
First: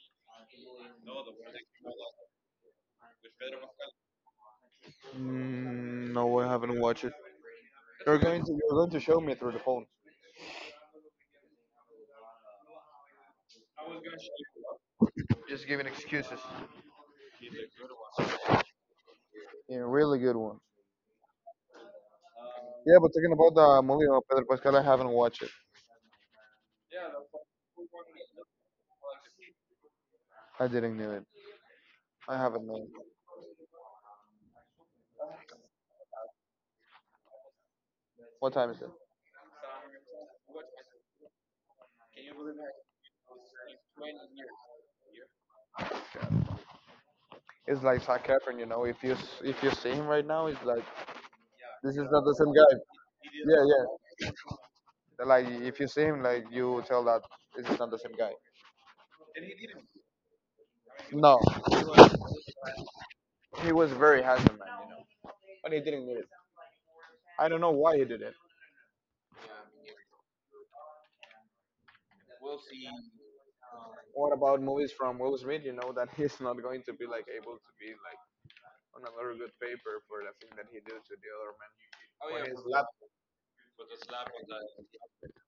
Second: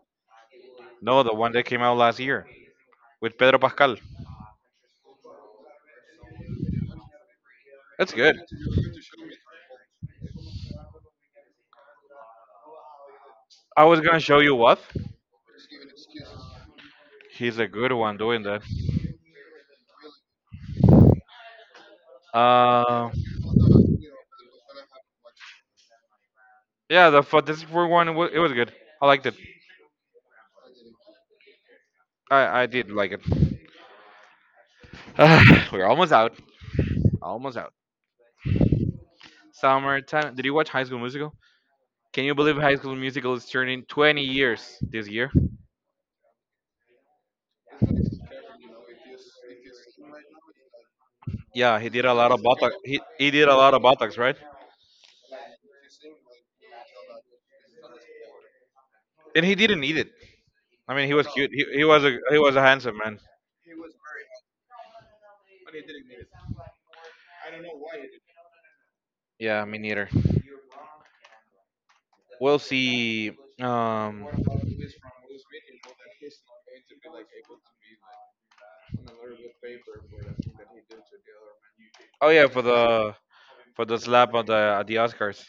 S1: No, the one that came out last year with Pedro Pascal.
S2: Mm, no, I haven't watched it.
S1: That's
S2: You're
S1: good.
S2: going to you're going to show me through the phone.
S1: I was gonna show you what.
S2: Just giving excuses.
S1: He's a good one doing that.
S2: Yeah, really good one. Yeah,
S1: Uh,
S2: but talking about the movie of Pedro Pascal, I
S1: yeah, the for this for one, it it was good. I liked it.
S2: I didn't know it. I
S1: I
S2: haven't known.
S1: did like it. *sighs* We're almost out. Almost out.
S2: What time is it?
S1: Summertime. Did you watch High School Musical? Can you believe High School Musical is turning 20 years this year?
S2: It's like Zac Efron, you know. If you if you see him right now, it's like
S1: Yeah, he
S2: this
S1: did
S2: is
S1: a
S2: not
S1: lot
S2: the
S1: of
S2: same
S1: botox.
S2: guy.
S1: He did a
S2: Yeah,
S1: lot of
S2: yeah.
S1: botox, right?
S2: Like if you see him, like you tell that this is not the same guy.
S1: And he didn't need it. I mean, he was
S2: No,
S1: cute. He was a handsome man.
S2: he was very handsome man, you know, but he didn't need it. I don't know why he did it.
S1: Yeah, me neither. We'll see. Um,
S2: What about movies from Will Smith? You know that *laughs* he's not going to be like able to be like on a very good paper for the thing that he did to the other man
S1: oh
S2: when
S1: yeah,
S2: he's lap.
S1: for the slap at the Oscars.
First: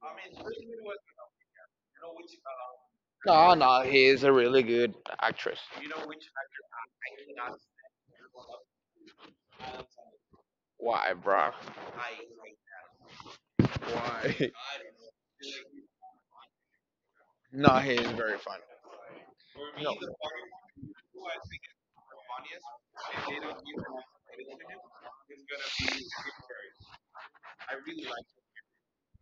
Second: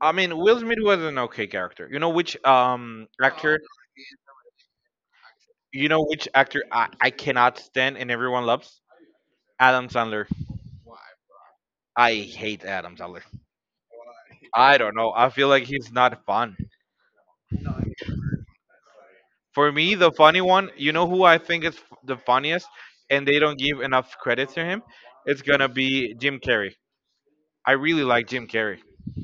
S1: I mean, Will Smith was an okay character. You know which
S2: No,
S1: actor?
S2: no, he is a really good actress.
S1: You know which actor I cannot stand and everyone loves? Adam Sandler.
S2: Why, bro?
S1: I hate Adam Sandler.
S2: Why? *laughs*
S1: I don't know. I feel like he's not fun.
S2: No, he is very funny.
S1: For me, the funny one. You know who I think is the funniest, and they don't give enough credit to him. It's gonna be Jim Carrey. I really like Jim Carrey.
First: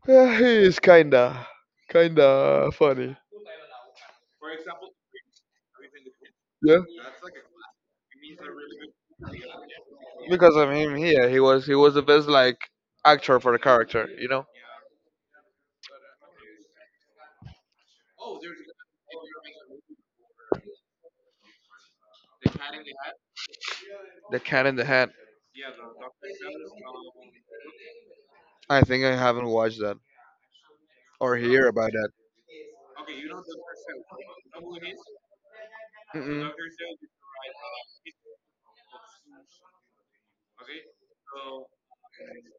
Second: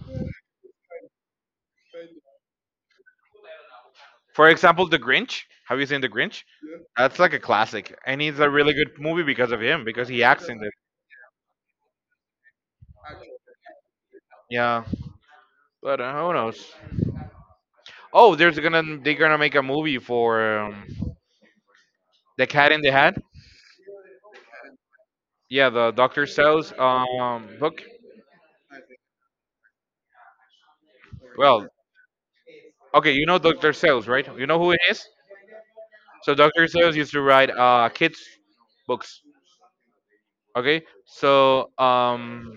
S2: Yeah, he is kinda, kinda funny.
S1: For example, The Grinch. Have you seen The Grinch?
S2: Yeah.
S1: That's like a classic, and it's a really good movie because of him, because he acts
S2: Because
S1: in
S2: of
S1: it.
S2: him here, he was the best like actor for the character. You know,
S1: Yeah, but who knows? Oh, there's gonna they're gonna make a movie for The Cat in the Hat.
S2: the cat in the hat.
S1: Yeah, the Doctor Seuss book.
S2: I think I haven't watched that or hear
S1: Well,
S2: about that.
S1: okay, you know Doctor Seuss, right? You know who it is. So
S2: Mm-mm.
S1: Doctor Seuss used to write kids books. Okay, so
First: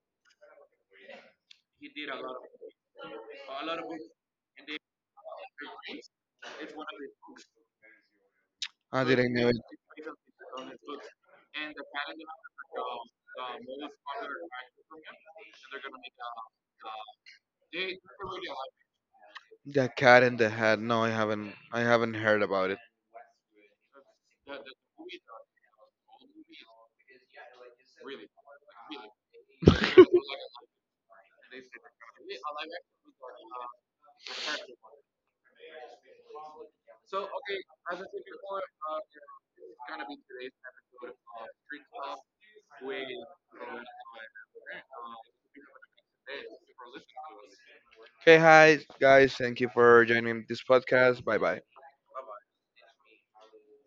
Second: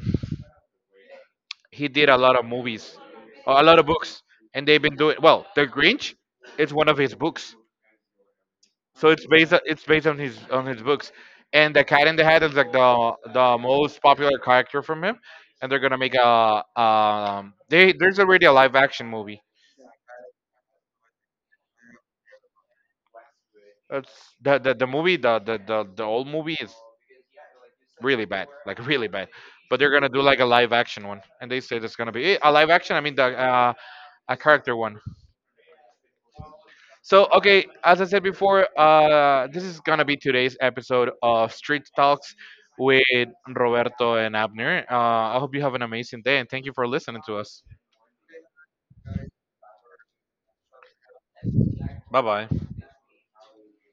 S1: he did a lot of movies, a lot of books, and they've been doing well. The Grinch is one of his books,
S2: I
S1: so
S2: didn't know it.
S1: it's based on his books. And the Cat in the Hat is like the most popular character from him, and they're gonna make a they there's already a live action movie.
S2: The cat in the hat. No, I haven't. I haven't heard about it.
S1: That's the movie the old movie is really bad, like really bad. But they're gonna do like a live action one, and they said it's gonna be a live action. I mean the a character one. So, okay, as I said before, this is gonna be today's episode of Street Talks with Roberto and Abner. I hope you have an amazing day and thank you for listening to us.
S2: Okay, hi guys. Thank you for joining this podcast. Bye bye.
S1: Bye bye.